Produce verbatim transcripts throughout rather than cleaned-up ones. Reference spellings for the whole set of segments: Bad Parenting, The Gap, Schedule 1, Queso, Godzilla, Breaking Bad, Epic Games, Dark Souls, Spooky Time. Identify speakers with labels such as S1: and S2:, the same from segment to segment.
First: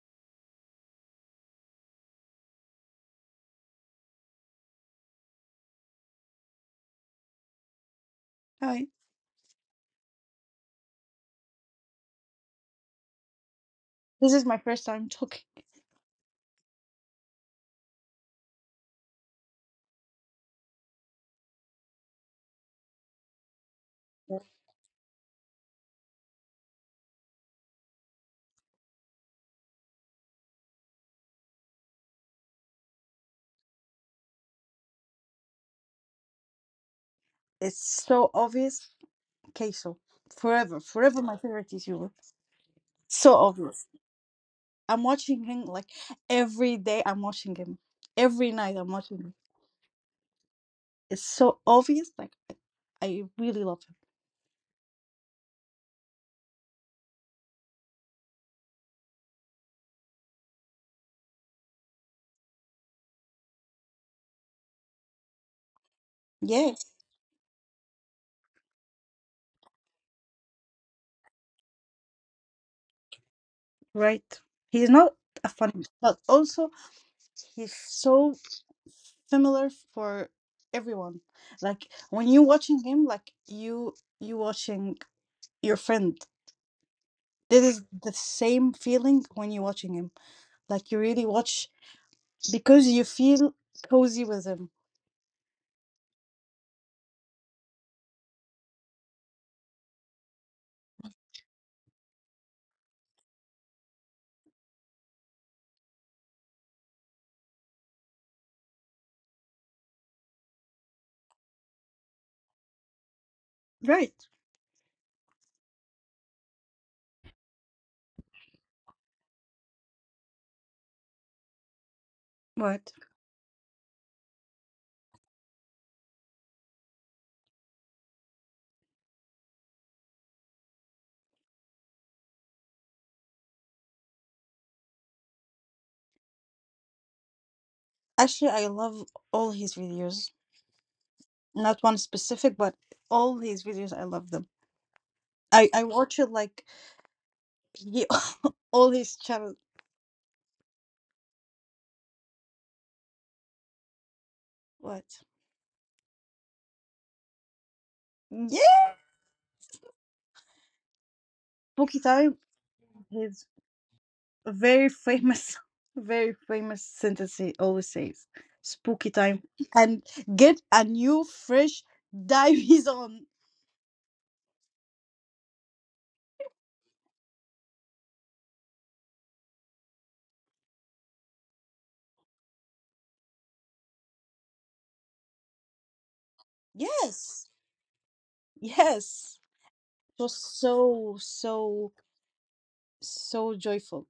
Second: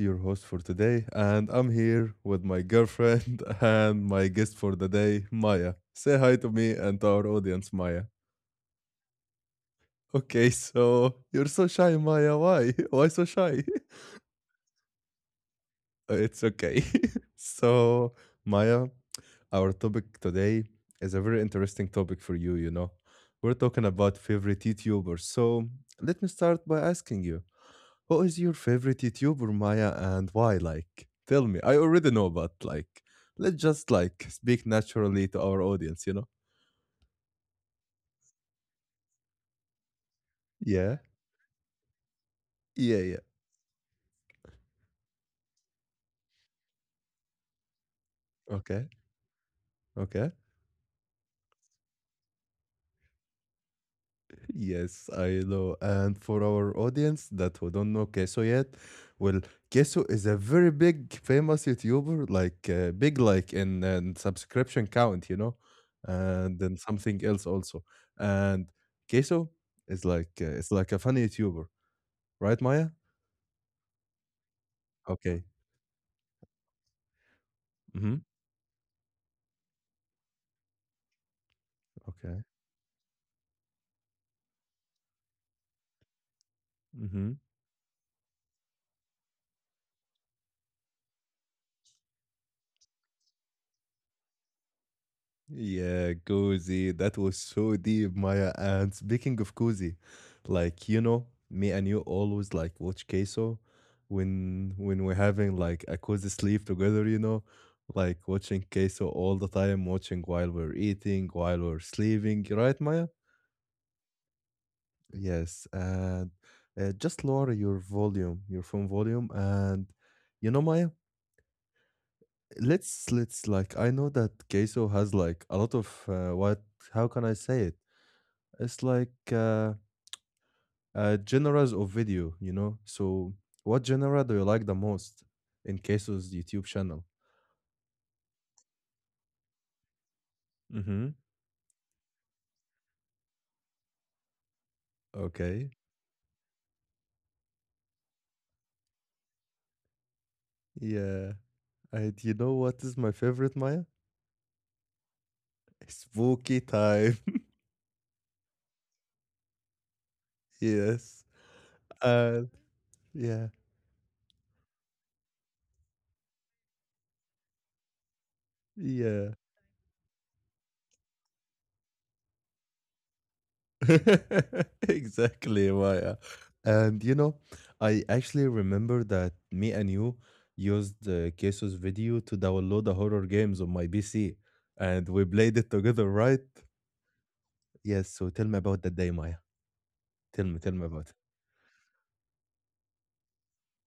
S1: your host for today, and I'm here with my girlfriend and my guest for the day, Maya. Say hi to me and to our audience, Maya.
S2: Hi.
S1: Okay, so you're so shy, Maya. Why? Why so shy?
S2: This is my first time talking.
S1: It's okay. so, Maya, our topic today is a very interesting topic for you, you know. We're talking about favorite YouTubers. So, let me start by asking you. Who is your favorite YouTuber, Maya, and why? Like, tell me. I already know, but like, let's just like speak naturally to our audience, you know?
S2: It's so obvious. Queso. Forever. Forever
S1: Yeah,
S2: my favorite is you.
S1: yeah,
S2: So
S1: yeah.
S2: obvious. I'm watching him, like, every day I'm watching him. Every night I'm watching
S1: Okay.
S2: him.
S1: Okay.
S2: It's so obvious. Like I I really love him.
S1: Yes, I know. And for our audience that who don't know Keso yet, well, Keso is a very big, famous YouTuber, like uh, big, like in, in subscription count, you know,
S2: Yes.
S1: and then something else also. And Keso is like uh, it's like a funny YouTuber, right, Maya?
S2: Right. He's not a
S1: Okay.
S2: funny but also he's so
S1: Mhm.
S2: similar for everyone. Like when you're
S1: Okay.
S2: watching him, like you you watching your friend. This
S1: Mhm.
S2: is the same feeling when you're watching him. Like you really watch because you feel cozy with him.
S1: Yeah, cozy. That was so deep, Maya. And speaking of cozy, like you know, me and you always like watch queso when when we're having like a cozy sleep together, you know, like watching queso all the time, watching while we're eating, while we're sleeping, right, Maya?
S2: Right.
S1: Yes. And uh, just lower your volume, your phone volume, and you know, Maya.
S2: Right.
S1: let's let's like I know that queso has like a lot of uh, what how can I say it? It's like uh, uh genres of video, you know. So what genre do you like the most in queso's YouTube channel?
S2: Actually, I love all his videos.
S1: Mm-hmm.
S2: Not one specific, but all his videos, I love them. I, I
S1: Okay.
S2: watch it like he, all his channel.
S1: Yeah. And you know what is my favorite, Maya?
S2: What?
S1: Spooky time.
S2: Yeah.
S1: yes.
S2: Spooky Time,
S1: Uh.
S2: his
S1: yeah.
S2: very famous, very famous sentence he always says. Spooky time.
S1: Yeah.
S2: And get a new fresh diaries on.
S1: exactly, Maya. And you know, I actually remember that me and you used uh, Keso's video to download the horror games on my P C, and we played it together, right?
S2: Yes.
S1: Yes. So tell me about that day,
S2: Yes,
S1: Maya.
S2: it was
S1: Tell me, tell me
S2: so,
S1: about it.
S2: so, so joyful.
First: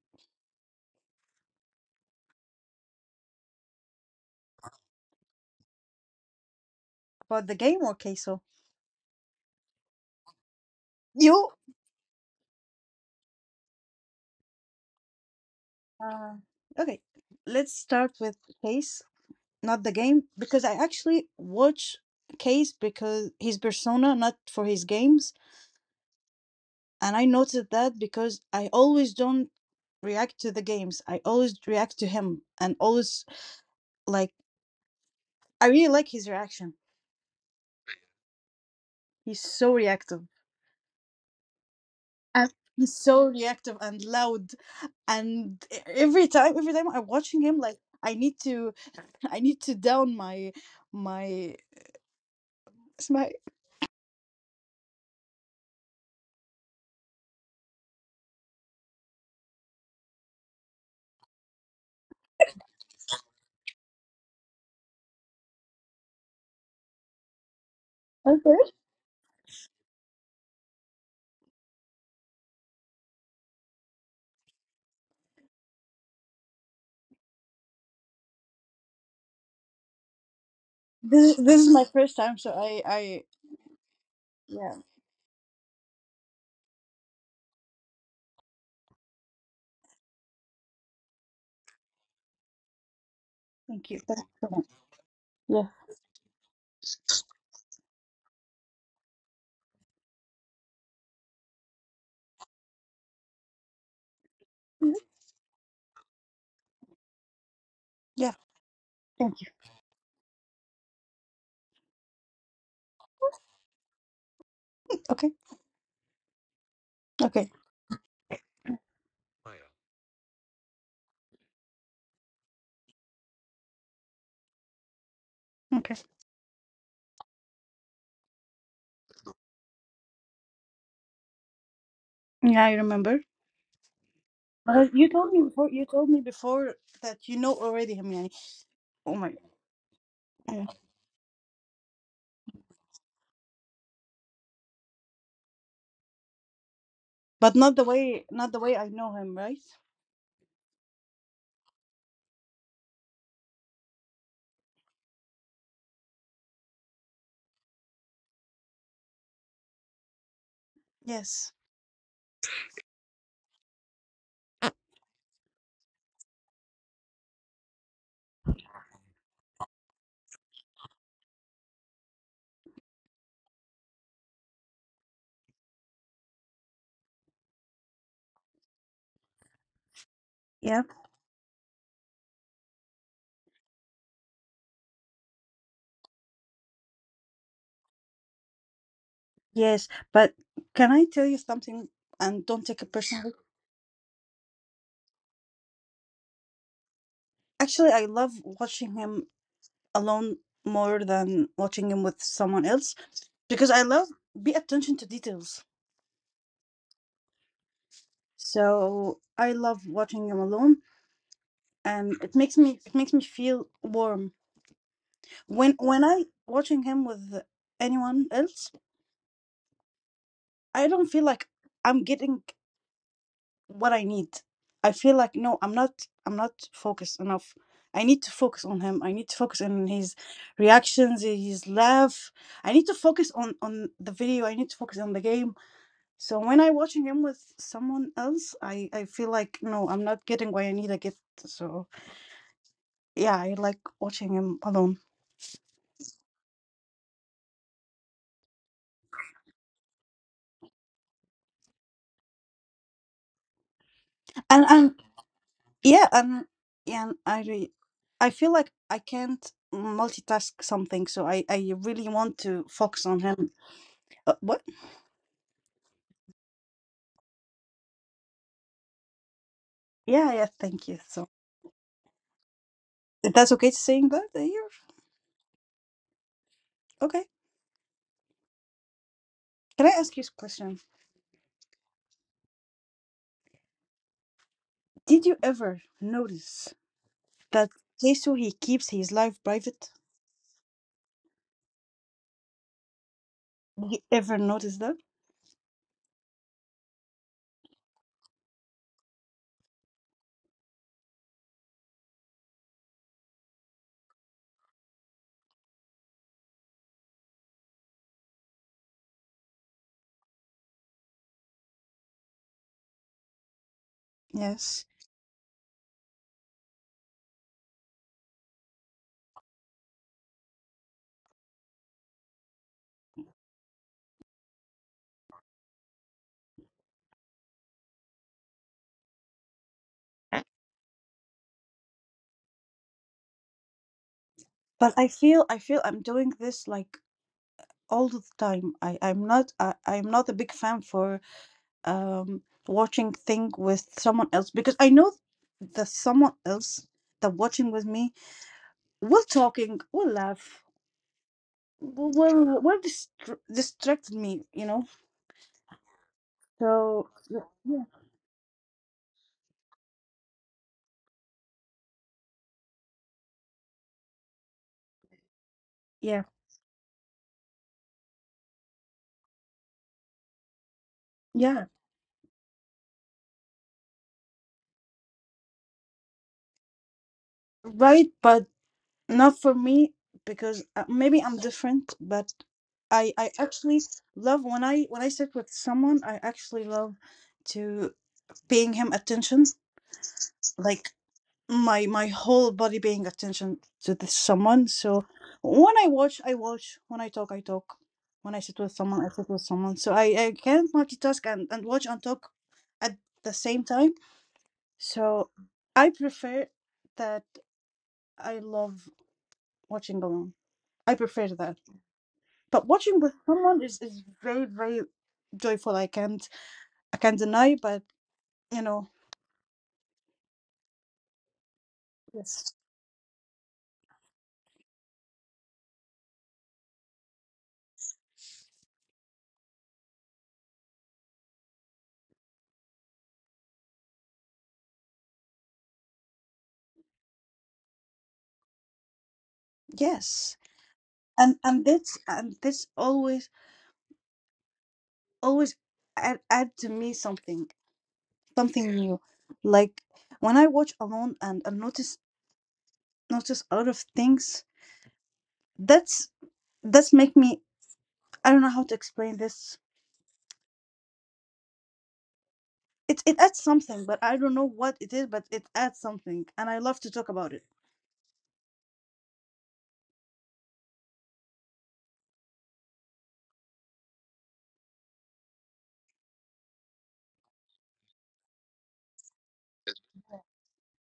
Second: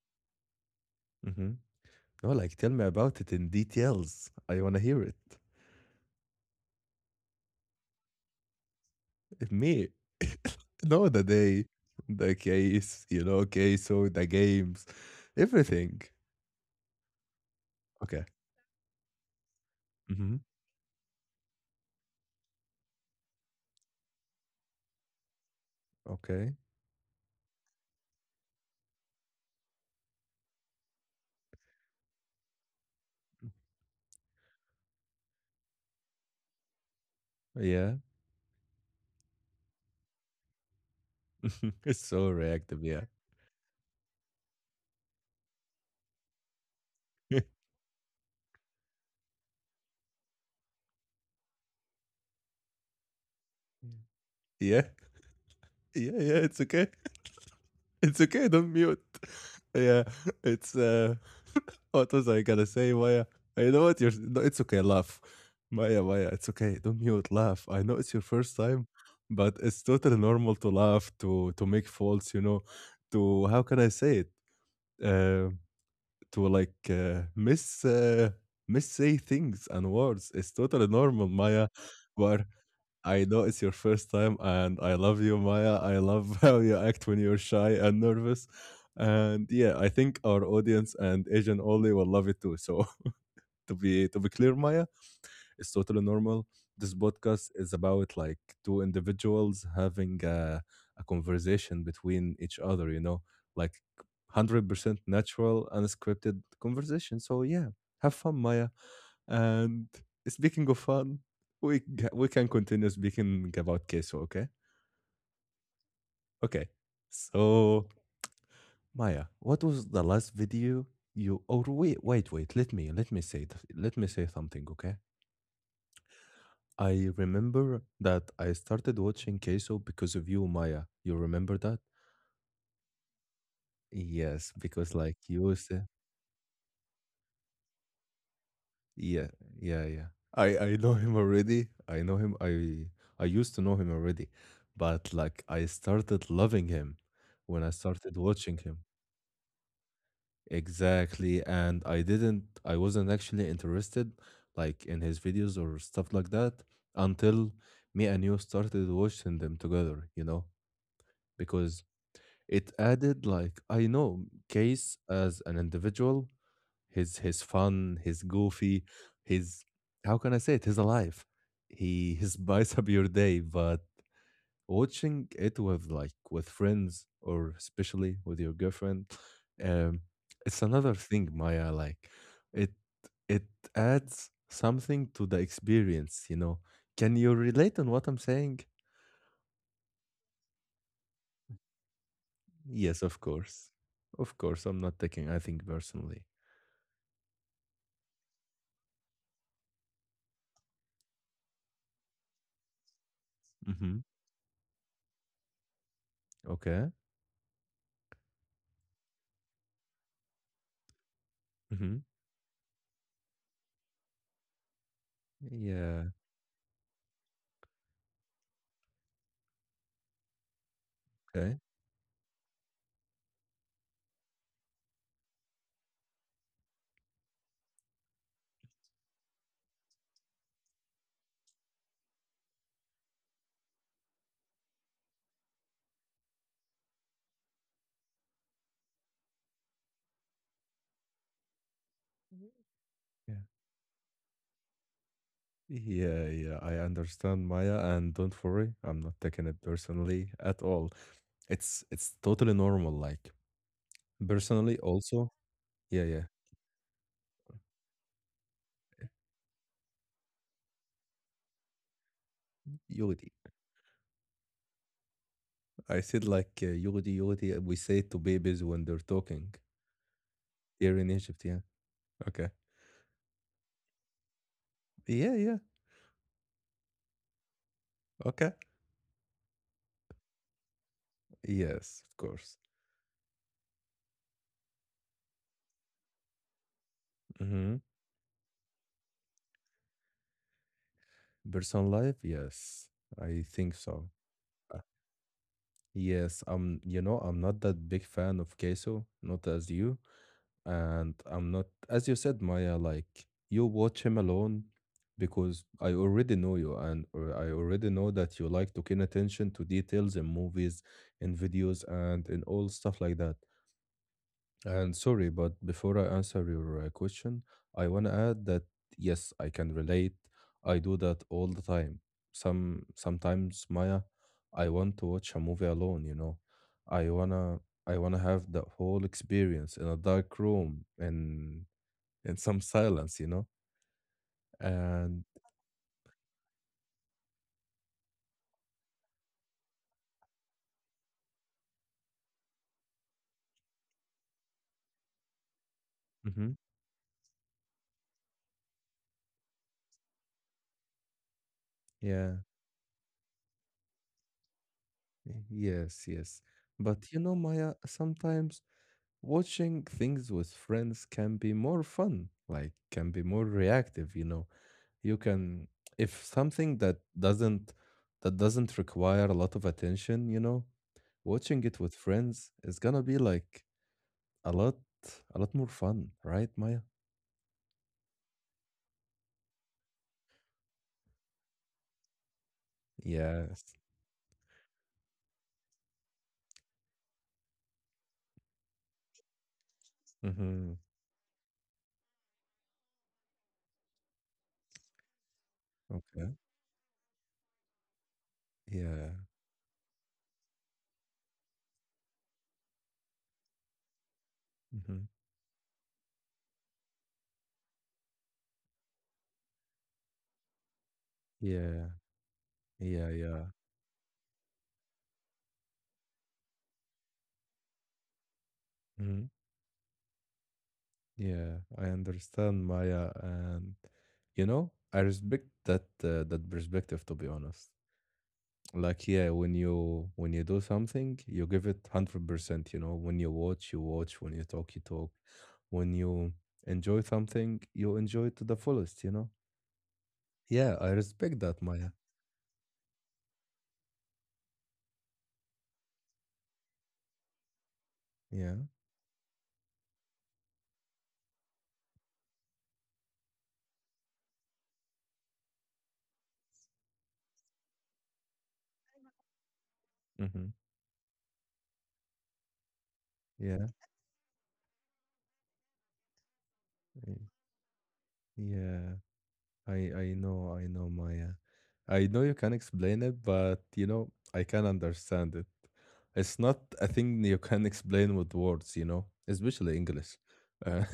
S1: Mm-hmm. No, like tell me about it in details. I wanna hear it.
S2: About the game or queso?
S1: Me. no, the
S2: You?
S1: day, the case, you know, Queso, the games, everything.
S2: Uh, okay, let's start
S1: Okay.
S2: with Case, not the game,
S1: Mm-hmm.
S2: because I actually watch Case because his persona, not for his games.
S1: Okay.
S2: And I noticed that because I always don't react to the games. I always react to him and always like I really like his reaction.
S1: Yeah.
S2: He's so reactive.
S1: It's so
S2: And
S1: reactive,
S2: he's
S1: yeah.
S2: so reactive and loud and e- every time every time I'm watching him like I need to I need to down my my it's my
S1: Yeah, yeah, yeah, it's okay. It's okay, don't mute. Yeah, it's, uh what was I gonna say, Maya? You know what? You're no, it's okay, laugh. Maya, Maya, it's okay, don't mute, laugh. I know it's your first
S2: okay.
S1: time, but it's totally normal to laugh, to to make faults, you know, to how can I say it? Uh to like uh, miss uh, miss say things and words. It's totally normal,
S2: This, this is
S1: Maya.
S2: my first time so
S1: But
S2: i i
S1: I know it's your first time,
S2: Yeah,
S1: and I love you, Maya. I love how you act when you're shy and nervous. And yeah, I think our audience and Asian only will love it too. So to
S2: thank you.
S1: be
S2: thank
S1: to
S2: you
S1: be
S2: so
S1: clear,
S2: much.
S1: Maya, it's
S2: Yeah.
S1: totally normal. This podcast is about like two individuals having a, a conversation between each other, you know, like
S2: Mhm.
S1: one hundred percent natural, unscripted conversation. So, yeah, have
S2: Yeah,
S1: fun, Maya.
S2: thank you.
S1: And speaking of fun, we, ca- we can continue speaking about queso, okay?
S2: Okay.
S1: Okay.
S2: Okay.
S1: So, Maya, what was the last video you? Or wait, wait, wait. Let me let me say th- let me say something, okay?
S2: Okay.
S1: I remember that I started watching Queso because of you, Maya. You remember that?
S2: Yeah, I remember.
S1: Yes,
S2: Uh,
S1: because
S2: you
S1: like
S2: told me
S1: you
S2: before. you
S1: said,
S2: told me before that you know already him, yani. Oh my.
S1: yeah, yeah, yeah.
S2: Yeah.
S1: I I know him already. I know him. I I used to know him already, but like I started loving him
S2: But
S1: when
S2: not
S1: I
S2: the way,
S1: started
S2: not the
S1: watching
S2: way
S1: him.
S2: I know him, right?
S1: Exactly, and I didn't. I wasn't actually interested like in his videos or stuff like that until me and you started watching them together. You know,
S2: Yes.
S1: because it added like I know Case as an individual, his his fun, his goofy, his how can I say it? His alive. He he spice up your day, but watching it with like with friends or especially with your girlfriend, um, it's
S2: Yeah.
S1: another thing, Maya. Like it it adds something to the experience, you know. Can you relate on what I'm saying?
S2: Yes, but can I tell you something? And don't take it
S1: Yes, of
S2: personally.
S1: course. Of course, I'm not taking anything personally.
S2: Actually, I love watching him alone more than watching him with someone else because I love
S1: Mhm.
S2: pay attention to details.
S1: Okay.
S2: So I love watching him alone,
S1: Mhm.
S2: and it makes me it makes me feel warm. When when
S1: Yeah.
S2: I watching him with anyone else, I don't feel like
S1: Okay.
S2: I'm getting what I need. I feel like no, I'm not I'm not focused enough. I need to focus on him. I need to focus on his reactions, his laugh. I need to focus on on the video. I need to focus on the game. So when I watching him with someone else, I I feel like no, I'm not getting what I need to get. So yeah,
S1: Yeah.
S2: I like watching him alone.
S1: Yeah. Yeah. I understand, Maya, and don't worry, I'm not taking it personally at all. It's it's totally normal. Like
S2: And
S1: personally,
S2: and
S1: also.
S2: yeah,
S1: Yeah. Yeah.
S2: and yeah, and I re- I feel like I can't multitask something. So I I really want to focus on
S1: Yulidi.
S2: him. Uh, what?
S1: I said like uh, yulidi, yulidi. We say it to babies when they're talking
S2: Yeah, yeah, thank you.
S1: here in
S2: So
S1: Egypt. Yeah. Okay.
S2: that's okay to saying that uh, here?
S1: Yeah. Yeah.
S2: Okay.
S1: Okay.
S2: Can I ask you a question?
S1: Yes. Of course.
S2: Did you ever notice that
S1: Mm-hmm.
S2: Jesus, he keeps his life private?
S1: Personal life. Yes. I think
S2: Did you
S1: so.
S2: ever notice that?
S1: Yes, I'm, you know, I'm not that big fan of queso, not as you. And I'm not, as you said, Maya, like you watch him alone because I already know you and or I already know that you like to pay attention to details in movies, in videos, and in all stuff like that.
S2: Yes.
S1: And sorry, but before I answer your uh, question, I want to add that yes, I can relate. I do that all the time. Some sometimes, Maya, I want to watch a movie alone, you know. I wanna I wanna have the whole experience in a dark room and in some silence, you know.
S2: But I
S1: And
S2: feel I feel I'm doing this like all the time. I I'm not I, I'm not a big fan for um watching thing with someone else because I know that someone
S1: Mhm.
S2: else that watching with me will talking, will laugh,
S1: yeah,
S2: will will distract distracted me, you know.
S1: y- yes, yes.
S2: So
S1: But you know,
S2: yeah,
S1: Maya, sometimes watching things with friends can be more fun, like can be more reactive, you know you can
S2: yeah,
S1: if something that doesn't that doesn't require a lot of attention you know
S2: yeah,
S1: watching it with friends is gonna be like a lot a lot more fun right maya.
S2: right. But not for me because uh, maybe I'm different. But I, I
S1: Yes.
S2: actually love when I when I sit with someone. I actually love to paying him attention,
S1: Mm-hmm.
S2: like my my whole body paying attention to this someone. So when I watch,
S1: Okay.
S2: I watch. When I talk, I talk. When I sit with someone, I
S1: Yeah.
S2: sit with someone. So I I can't multitask and and watch and talk at the same time.
S1: Mm-hmm.
S2: So I prefer that I love watching alone. I prefer that.
S1: Yeah.
S2: But watching
S1: Yeah.
S2: with
S1: Yeah.
S2: someone is, is very, very joyful. I can't I can't deny, but you know.
S1: Mm-hmm. yeah I
S2: Yes.
S1: understand maya and you know I respect that uh, that perspective to be honest like yeah when you when you do something you give it one hundred percent you know when you watch you watch when you talk you talk when you enjoy something you enjoy it to the fullest you know.
S2: Yes.
S1: Yeah I
S2: And
S1: respect
S2: and
S1: that maya.
S2: this and this always always add add to me something.
S1: Yeah.
S2: Something new. Like when I watch alone and, and notice notice a lot of things, that's that's make me I don't know how to explain this.
S1: Mm-hmm.
S2: It it adds
S1: yeah
S2: something, but I don't know what it is, but it adds something and I love to talk
S1: y-
S2: about it.
S1: yeah i i know I know maya I know you can explain it but you know I can understand it it's not a thing you can explain with words you know especially english and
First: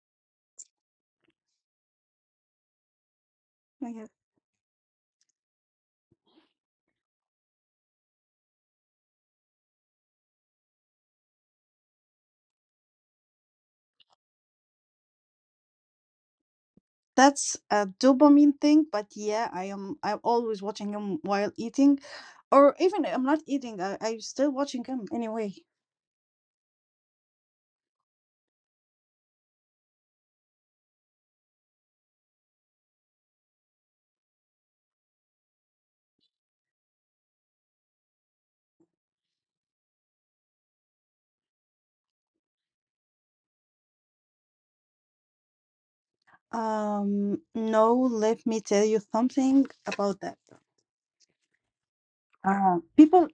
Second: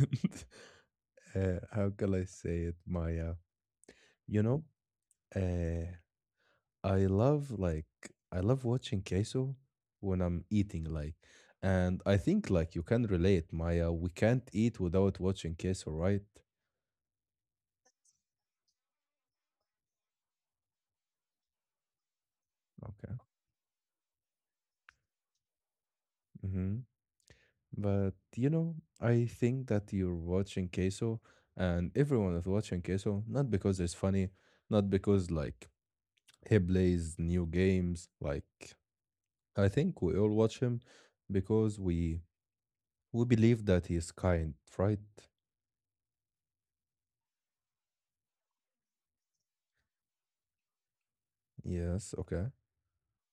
S1: uh, how can I say it maya.
S2: Okay.
S1: You know, uh, I love like I love watching queso when I'm eating like, and I think like you can relate, Maya. We can't eat without watching queso, right?
S2: That's a dopamine thing, but yeah, I am I'm always watching him while eating. Or even
S1: Okay.
S2: I'm not eating, I, I'm still watching him anyway.
S1: Mm-hmm. But you know, I think that you're watching queso, and everyone is watching queso not because it's funny, not because like he plays new games. Like I think we all watch him because we we believe that he's kind, right?
S2: Um no, let me tell you something about that.
S1: Yes. Okay.
S2: Uh, people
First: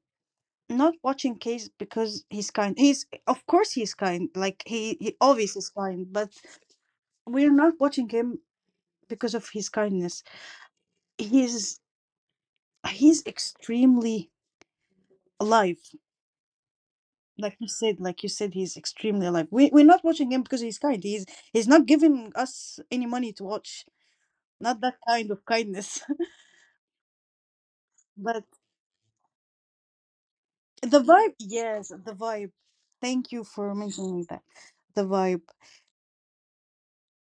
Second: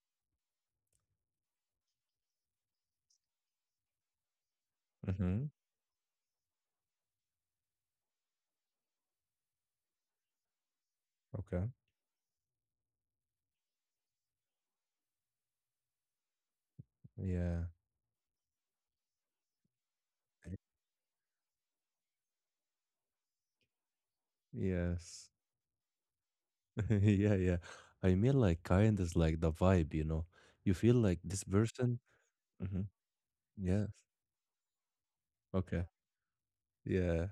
S2: not watching Case because he's kind. He's of course he's kind. Like he he
S1: Mm-hmm.
S2: always is kind, but we're not watching him because of his kindness.
S1: Okay.
S2: He's he's extremely alive. Like
S1: Yeah.
S2: you said, like you said he's extremely alive. We, we're not watching him because he's kind. He's he's not giving us any money to watch. Not that kind
S1: Yes.
S2: of kindness.
S1: yeah. Yeah. I mean,
S2: But
S1: like, kind is like the vibe, you know? You feel
S2: the
S1: like
S2: vibe,
S1: this
S2: yes,
S1: person.
S2: the vibe.
S1: Mm-hmm.
S2: Thank you for
S1: Yes.
S2: mentioning that, the vibe.
S1: Okay. Yeah.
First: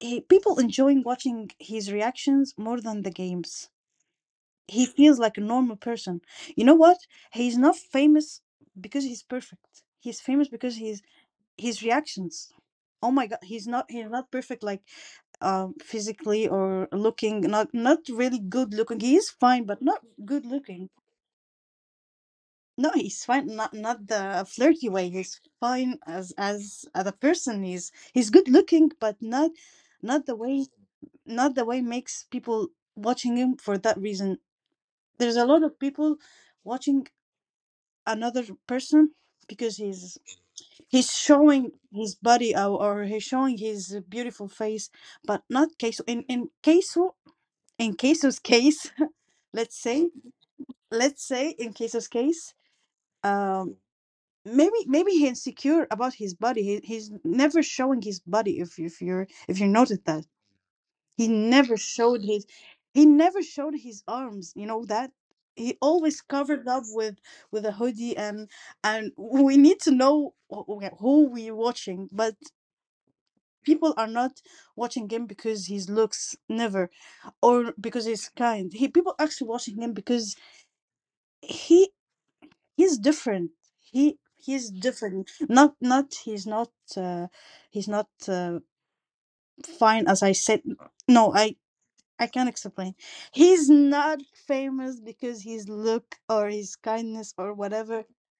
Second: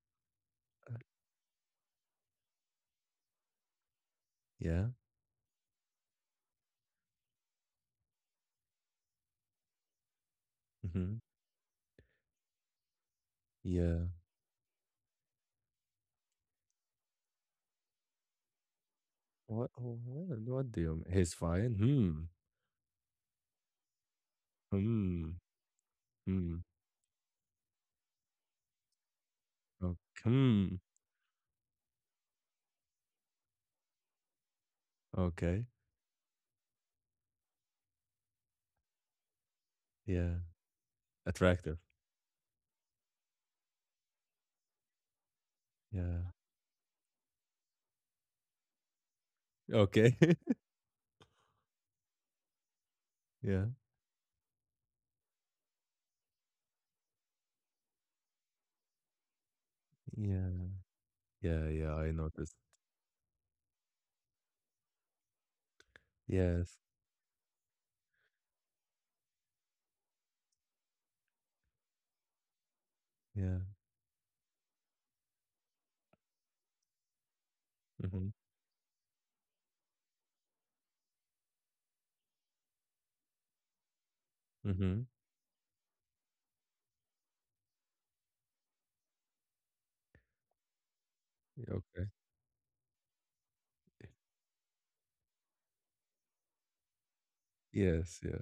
S2: he, People
S1: Uh,
S2: enjoying watching his reactions more than the games. He
S1: Yeah.
S2: feels like a normal person. You know what? He's not famous because he's perfect. He's famous because he's
S1: Mm-hmm.
S2: his reactions. Oh my god, he's not
S1: Yeah.
S2: he's not perfect, like um physically or looking. Not not really good looking. He is fine
S1: What,
S2: but
S1: oh,
S2: not
S1: what?
S2: good
S1: What do
S2: looking.
S1: you mean? He's fine. Hmm.
S2: No, he's fine, not not the flirty way.
S1: Hmm.
S2: He's fine as as
S1: Hmm.
S2: as a person. He's he's good looking, but not
S1: Okay.
S2: not the way,
S1: Hmm.
S2: not the way makes people watching him for that reason. There's a lot
S1: Okay.
S2: of people watching another person because he's
S1: Yeah.
S2: he's showing
S1: Attractive.
S2: his body, or, or he's showing his beautiful face. But not Keiso. in
S1: Yeah.
S2: in Keiso in Keiso's case, let's say,
S1: Okay.
S2: let's say in Keso's case,
S1: yeah.
S2: um maybe, maybe he's insecure about his body. He, he's never showing his body. if if you're if you noted that,
S1: Yeah.
S2: he
S1: Yeah.
S2: never
S1: Yeah. I
S2: showed his
S1: noticed.
S2: he never showed his arms, you know that. He always covered
S1: Yes.
S2: up with with a hoodie, and and we need to know wh- who we're watching, but
S1: Yeah.
S2: people are not watching him because his looks never, or because
S1: Mm-hmm.
S2: he's kind. He People actually watching him because he. he's different. He he's
S1: Mm-hmm.
S2: different, not not he's not, uh, he's not uh, fine, as I said. No, i
S1: Yeah, Okay.
S2: I can't explain. He's not famous because his look or his kindness or whatever.
S1: Yes. Yeah.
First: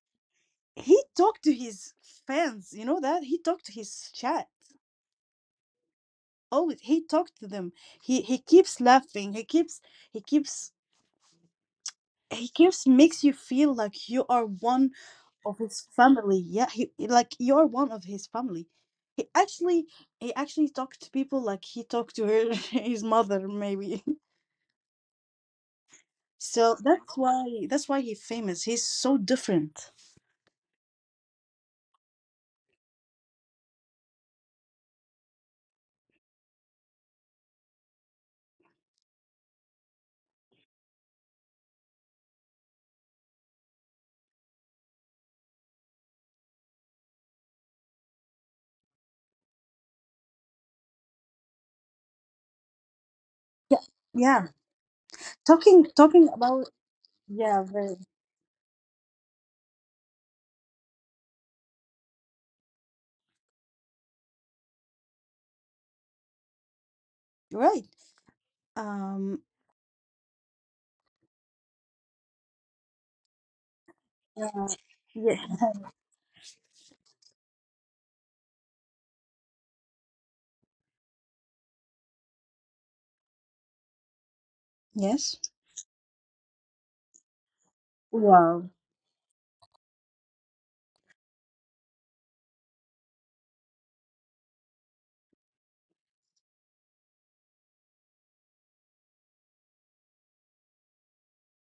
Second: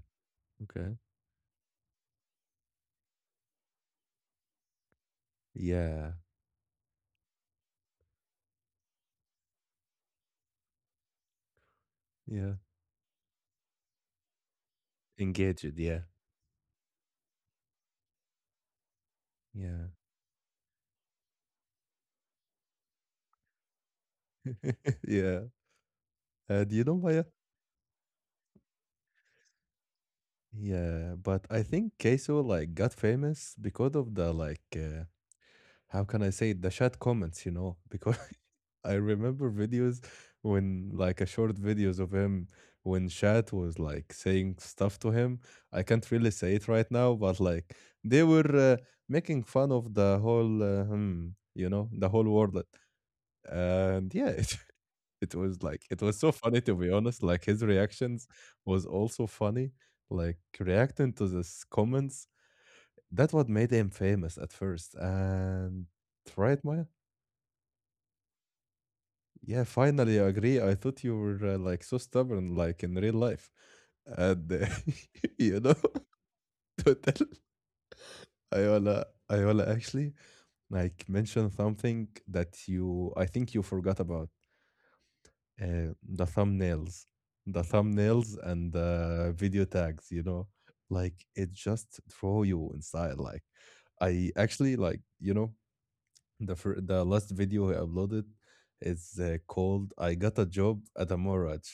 S1: Okay.
S2: He talked to his fans, you know that. He talked to his chat.
S1: Yeah.
S2: Oh, he talked to them. He he keeps laughing. He keeps he keeps he
S1: Yeah.
S2: keeps makes you feel like you are one of
S1: Engaged.
S2: his
S1: Yeah.
S2: family. Yeah, he he- like you're one of his family. He actually
S1: Yeah.
S2: he actually talked to people like he talked to her his mother maybe.
S1: yeah. Uh,
S2: So
S1: do you know
S2: that's
S1: why?
S2: why, that's why he's famous. He's so different.
S1: Yeah. But I think Queso like got famous because of the like uh, how can I say it? The chat comments, you know? Because I remember videos when like a short videos of him when chat was like saying stuff to him. I can't really say it right now, but like they were uh, making fun of the whole uh, hmm, you know the whole world
S2: Yeah,
S1: and yeah
S2: yeah.
S1: it was like
S2: Talking
S1: it was
S2: talking
S1: so funny
S2: about
S1: to be honest, like
S2: yeah,
S1: his
S2: very
S1: reactions was also funny, like reacting to this comments. That what made him famous at first. And right, Maya?
S2: right. Um
S1: Yeah, finally I agree. I thought you were uh, like so stubborn like in real life. And uh,
S2: yeah.
S1: you know, to tell Ayola. Ayola actually like mentioned something that you I think you forgot about.
S2: Yes.
S1: Uh, the thumbnails, the thumbnails
S2: Wow.
S1: and the video tags, you know, like it just throw you inside. Like I actually like, you know, the fir- the last video I uploaded is uh, called "I Got a Job at a Mortgage,"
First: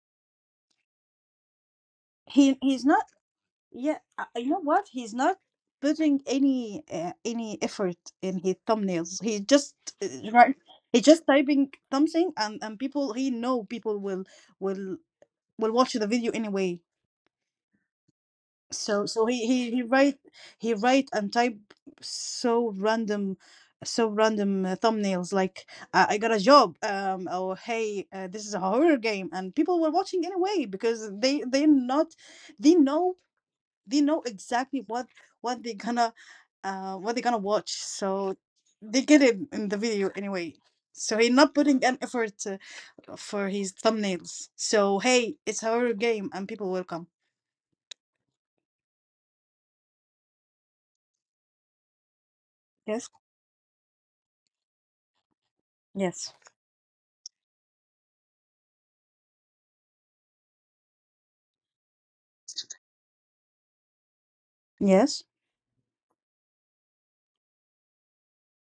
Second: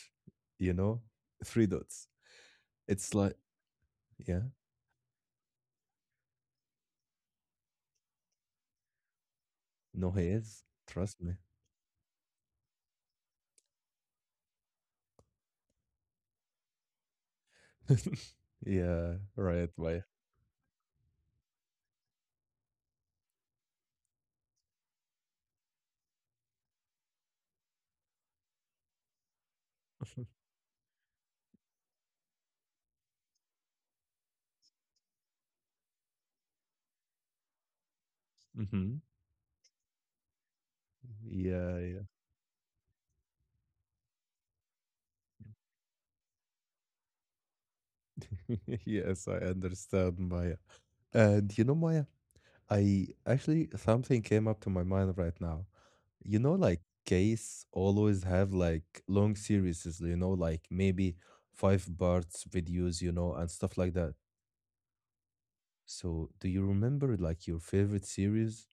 S1: you know, three dots.
S2: He he's not
S1: It's like,
S2: yeah, uh,
S1: yeah,
S2: you know what? He's not putting any uh, any effort in his thumbnails. He just
S1: no, he
S2: uh, right.
S1: is.
S2: He's
S1: Trust
S2: just
S1: me.
S2: typing something, and and people he know people will will will watch the video anyway. So
S1: yeah,
S2: so he
S1: right,
S2: he he
S1: Maya.
S2: write, he write and type so random, so random uh, thumbnails like, uh, I got a job, um or hey, uh, this is a horror game, and people were watching anyway because they they're not they know, they know exactly what what they're gonna, uh what they're gonna watch. So they
S1: hmm.
S2: get it in the video anyway. So he's not
S1: Yeah,
S2: putting an
S1: yeah.
S2: effort uh, for his thumbnails. So hey, it's our game and people will come.
S1: yes, I understand, Maya. And you know, Maya.
S2: Yes.
S1: I actually something came up to my mind right now.
S2: Yes.
S1: You know, like case always have like long series, you know, like maybe five parts videos, you know, and stuff like that.
S2: Yes.
S1: So, do you remember like your favorite series?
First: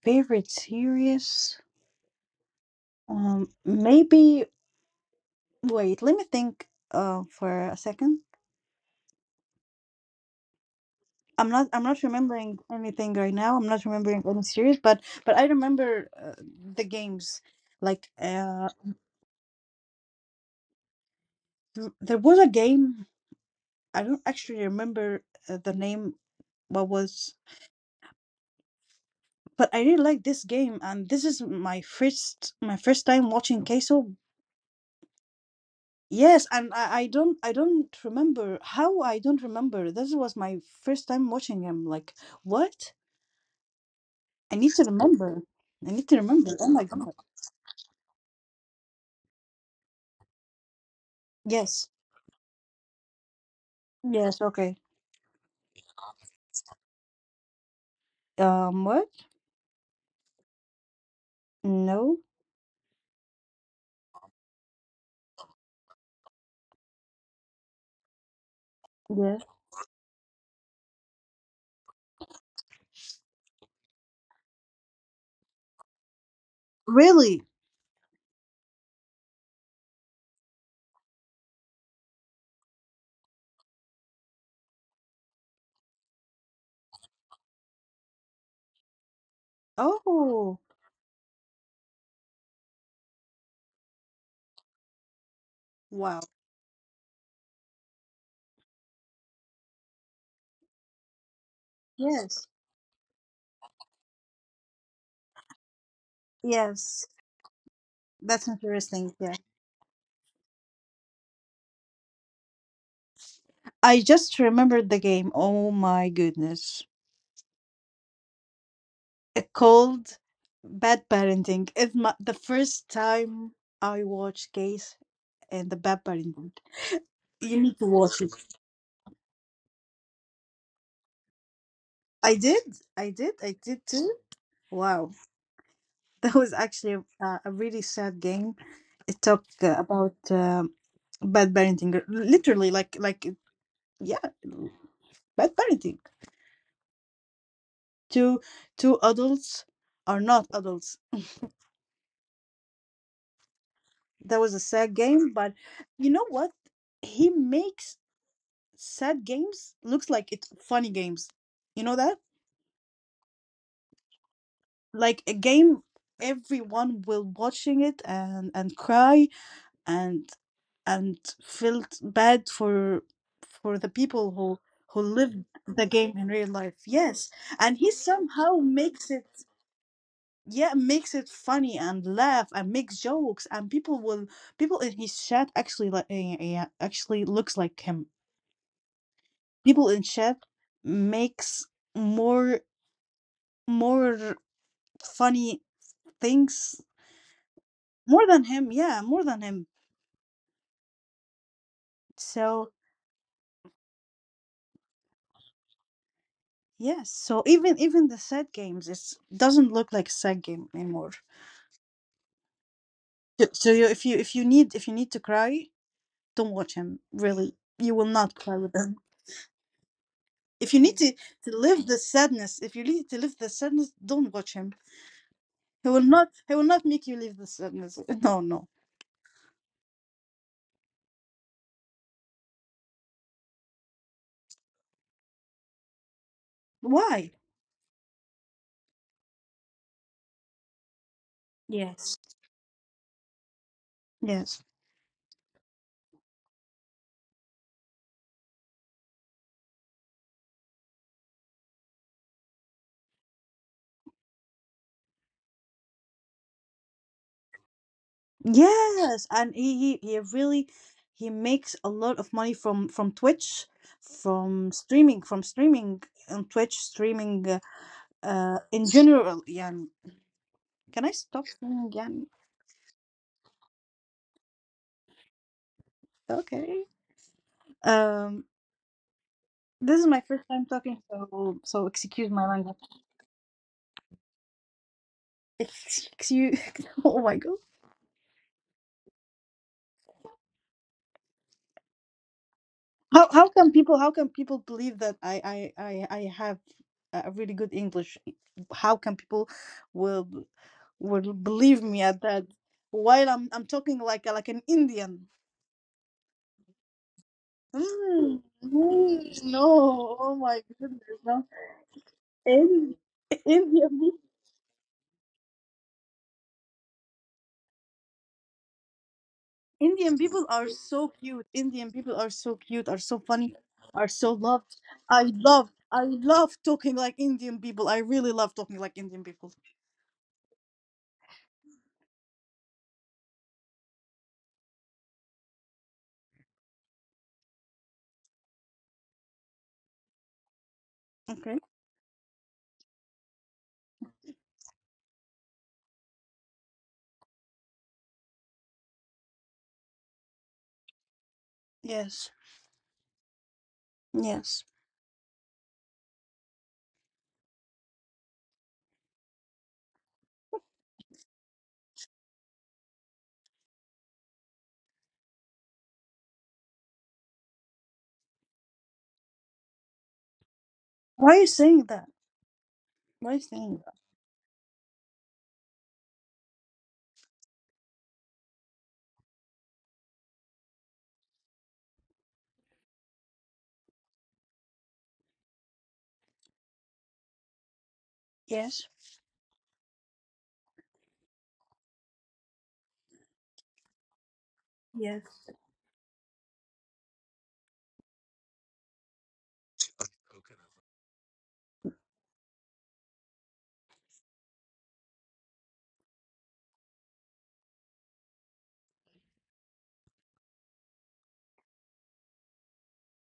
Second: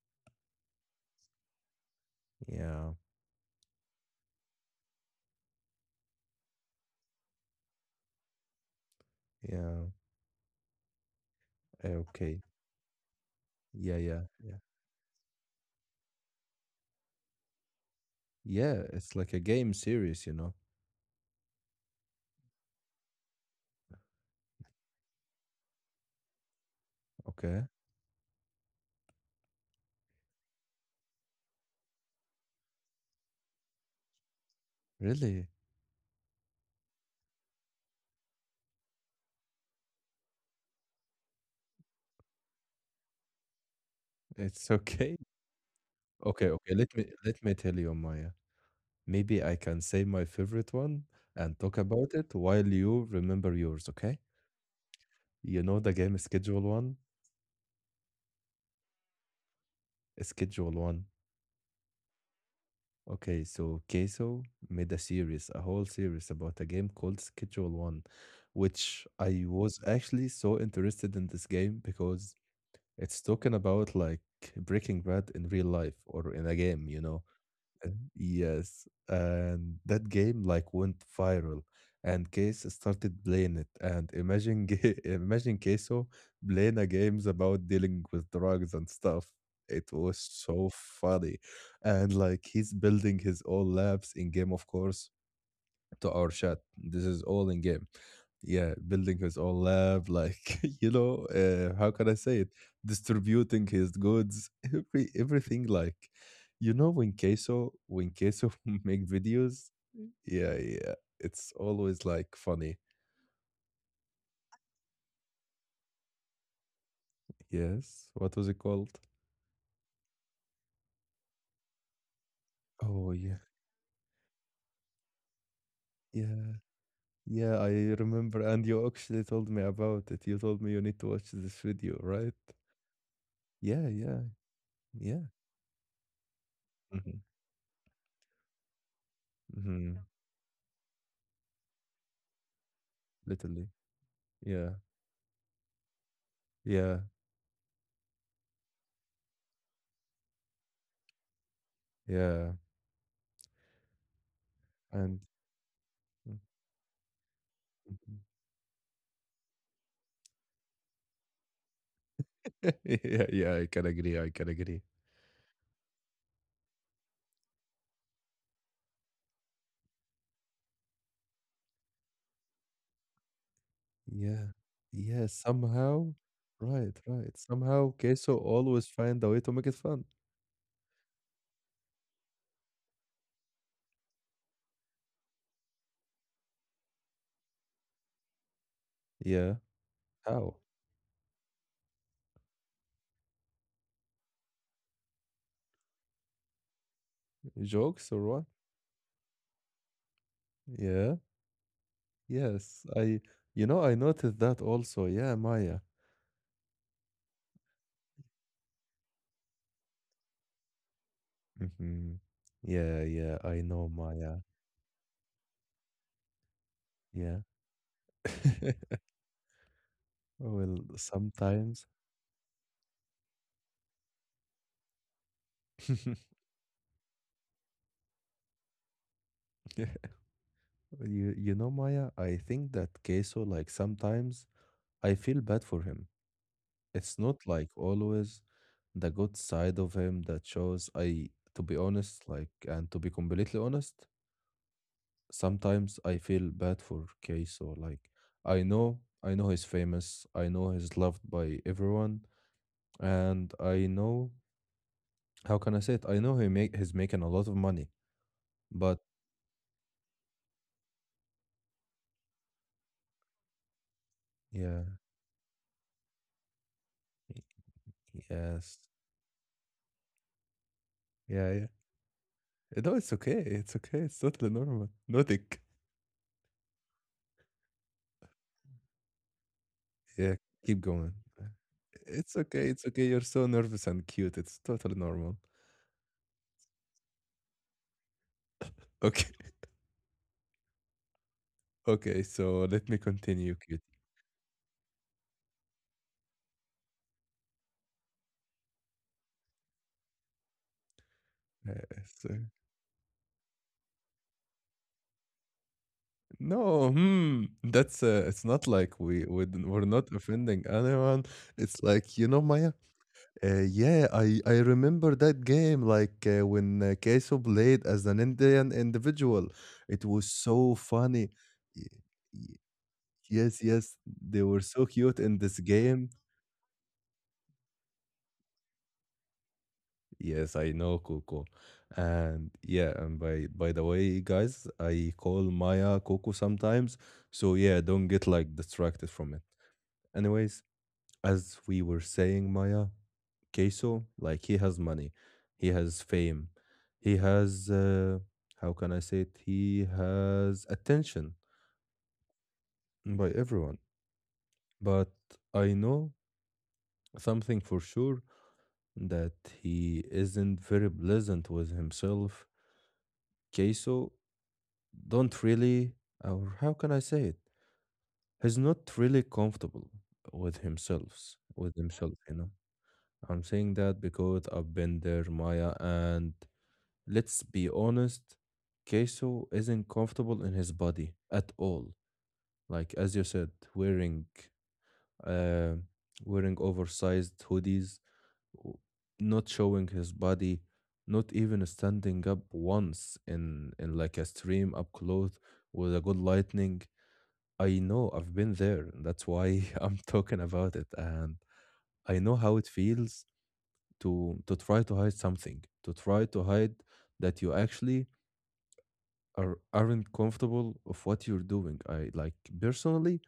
S2: Favorite series,
S1: Yeah,
S2: um maybe wait, let me think uh for a second.
S1: yeah,
S2: I'm not I'm
S1: eh,
S2: not
S1: okay,
S2: remembering anything right now. I'm not
S1: yeah, yeah,
S2: remembering any
S1: yeah,
S2: series, but but I remember, uh, the games, like, uh
S1: yeah. It's like a game series, you know.
S2: th- there was a game, I don't actually remember uh, the name, what was,
S1: Okay,
S2: but I really like this game and this is my first, my first time watching Queso.
S1: really,
S2: Yes, and I, I don't I don't remember how. I don't remember. This was my first time watching him. Like, what? I need
S1: it's
S2: to
S1: okay.
S2: remember. I need to
S1: Okay,
S2: remember. Oh
S1: okay.
S2: my
S1: Let me
S2: god.
S1: let me tell you my maybe I can say my favorite one and talk
S2: Yes.
S1: about it while you remember yours, okay?
S2: Yes, okay.
S1: You know the game Schedule one?
S2: Um what?
S1: Schedule one.
S2: No.
S1: Okay, so Queso made a series, a whole series about a game called Schedule one, which
S2: Yes.
S1: I was actually so interested in this game because it's talking about like Breaking Bad in real life or in a game, you know?
S2: Really?
S1: Yes, and that game like went viral, and Case started playing it. And imagine, Ga- imagine Queso playing a games about dealing with drugs and stuff. It was
S2: Oh,
S1: so funny, and like he's building his own labs in game, of course, to
S2: wow.
S1: our chat. This is all in game, yeah, building his own lab like you know, uh, how can I say
S2: Yes.
S1: it, distributing his goods, every everything like, you know,
S2: Yes.
S1: when queso when
S2: That's
S1: queso make
S2: interesting. Yeah.
S1: videos. Yeah, yeah, it's always like funny.
S2: I just remembered the game. Oh my goodness.
S1: Yes, what was it called?
S2: It called Bad Parenting. It's my, the first
S1: Oh yeah.
S2: time I watched Case and the Bad
S1: Yeah.
S2: Parenting.
S1: yeah
S2: You
S1: i
S2: need to watch it.
S1: remember, and you actually told me about it. You told me you need to watch this video, right?
S2: I did. I did. I did
S1: Yeah,
S2: too.
S1: yeah,
S2: Wow.
S1: yeah.
S2: That was actually a,
S1: Hmm.
S2: a a really sad game. It talked uh,
S1: Hmm.
S2: about um bad parenting, r- literally, like, like,
S1: Literally.
S2: yeah,
S1: Yeah.
S2: bad parenting.
S1: Yeah.
S2: Two, two adults are not adults.
S1: Yeah.
S2: That was a sad
S1: And
S2: game, but you know what, he makes sad games looks like it's funny games, you know that.
S1: yeah, yeah, I can agree, I can agree.
S2: Like a game everyone will watching it and and cry, and and felt bad for for the people
S1: Yeah.
S2: who who
S1: Yeah,
S2: lived the
S1: somehow,
S2: game in real life.
S1: right,
S2: Yes,
S1: right.
S2: and
S1: Somehow
S2: he
S1: Queso
S2: somehow
S1: always
S2: makes
S1: find a way
S2: it,
S1: to make it fun.
S2: yeah, makes it funny and laugh, and makes jokes, and people will — people in his chat actually like, actually looks like him.
S1: Yeah.
S2: People in chat
S1: How?
S2: makes more more funny things,
S1: Jokes or
S2: more
S1: what?
S2: than him, yeah, more than him.
S1: Yeah.
S2: So
S1: Yes. I You know, I noticed that also. Yeah, Maya.
S2: yes, so even even the sad games, it doesn't look like a sad game anymore.
S1: Hmm. Yeah, yeah,
S2: so,
S1: I
S2: so you,
S1: know
S2: if you if
S1: Maya.
S2: you need if you need to cry, don't watch him,
S1: Yeah.
S2: really, you will not cry with him. If
S1: Well,
S2: you need to, to
S1: sometimes
S2: live the sadness, if you need to live the sadness, don't watch him. he will not he will not make you leave the sadness. No, no.
S1: you you know Maya, I think that Queso like sometimes I feel bad for him. It's not
S2: Why?
S1: like always the good side of him that shows. I, to be
S2: Yes,
S1: honest, like, and to be completely honest,
S2: yes.
S1: sometimes I feel bad for Keiso. Like, I know, I know he's famous. I know he's loved by everyone, and I know, how can I say it? I know he make he's making a lot of money, but
S2: Yes, and he, he he really he makes a lot of money from from Twitch, from
S1: yeah,
S2: streaming, from streaming on Twitch, streaming uh, uh
S1: yes,
S2: in general. Yeah, can I
S1: yeah,
S2: stop
S1: yeah.
S2: streaming? Yeah,
S1: No, it's okay. It's okay. It's totally normal. Nothing.
S2: okay. Um, this is my
S1: Yeah,
S2: first time
S1: keep
S2: talking,
S1: going.
S2: so so excuse
S1: It's
S2: my
S1: okay.
S2: language.
S1: It's okay. You're so nervous and cute. It's totally normal.
S2: Excuse. Oh my God.
S1: Okay. Okay. So let me
S2: How how
S1: continue,
S2: can
S1: cute.
S2: people how can people believe that I I I I have a really good English? How can people will? will believe
S1: Uh,
S2: me at
S1: so,
S2: that? While I'm I'm talking like a, like an Indian.
S1: no, hmm. That's uh, it's
S2: Mm,
S1: not like we we
S2: mm,
S1: d-
S2: no,
S1: we're not
S2: oh
S1: offending
S2: my goodness,
S1: anyone.
S2: no.
S1: It's like, you know, Maya.
S2: Ind-
S1: Uh,
S2: Indian
S1: yeah,
S2: peop-
S1: I I remember that game. Like uh, when uh, Queso played as an Indian individual, it
S2: Indian
S1: was
S2: people are
S1: so
S2: so
S1: funny.
S2: cute.
S1: Y-
S2: Indian people are
S1: y-
S2: so cute, are so funny,
S1: Yes, yes,
S2: are so
S1: they were
S2: loved.
S1: so cute
S2: I
S1: in this
S2: love I
S1: game.
S2: love talking like Indian people. I really love talking like Indian people.
S1: Yes, I know Coco. And yeah, and by by the way, guys, I call Maya Coco sometimes. So yeah, don't get like distracted from it. Anyways, as
S2: Okay.
S1: we were saying, Maya, Queso, like he has money, he has fame, he has uh, how can I say it? He has attention
S2: Yes.
S1: by everyone.
S2: Yes.
S1: But I know something for sure that he isn't very pleasant with himself. Queso don't really, or how can I say it? He's not really comfortable with himself,
S2: Why are you
S1: with
S2: saying that?
S1: himself, you know.
S2: Why are
S1: I'm
S2: you
S1: saying
S2: saying that?
S1: that because I've been there, Maya, and let's be honest, Queso isn't comfortable in his body at all. Like as you said, wearing uh, wearing oversized hoodies, w-
S2: Yes.
S1: not showing his body, not even standing up once in in like a stream up close
S2: Yes.
S1: with a good lightning. I know I've been there. That's why I'm talking about it. And I know how it feels to to try to hide something, to try to hide that you actually are aren't comfortable of what you're doing. I like Personally,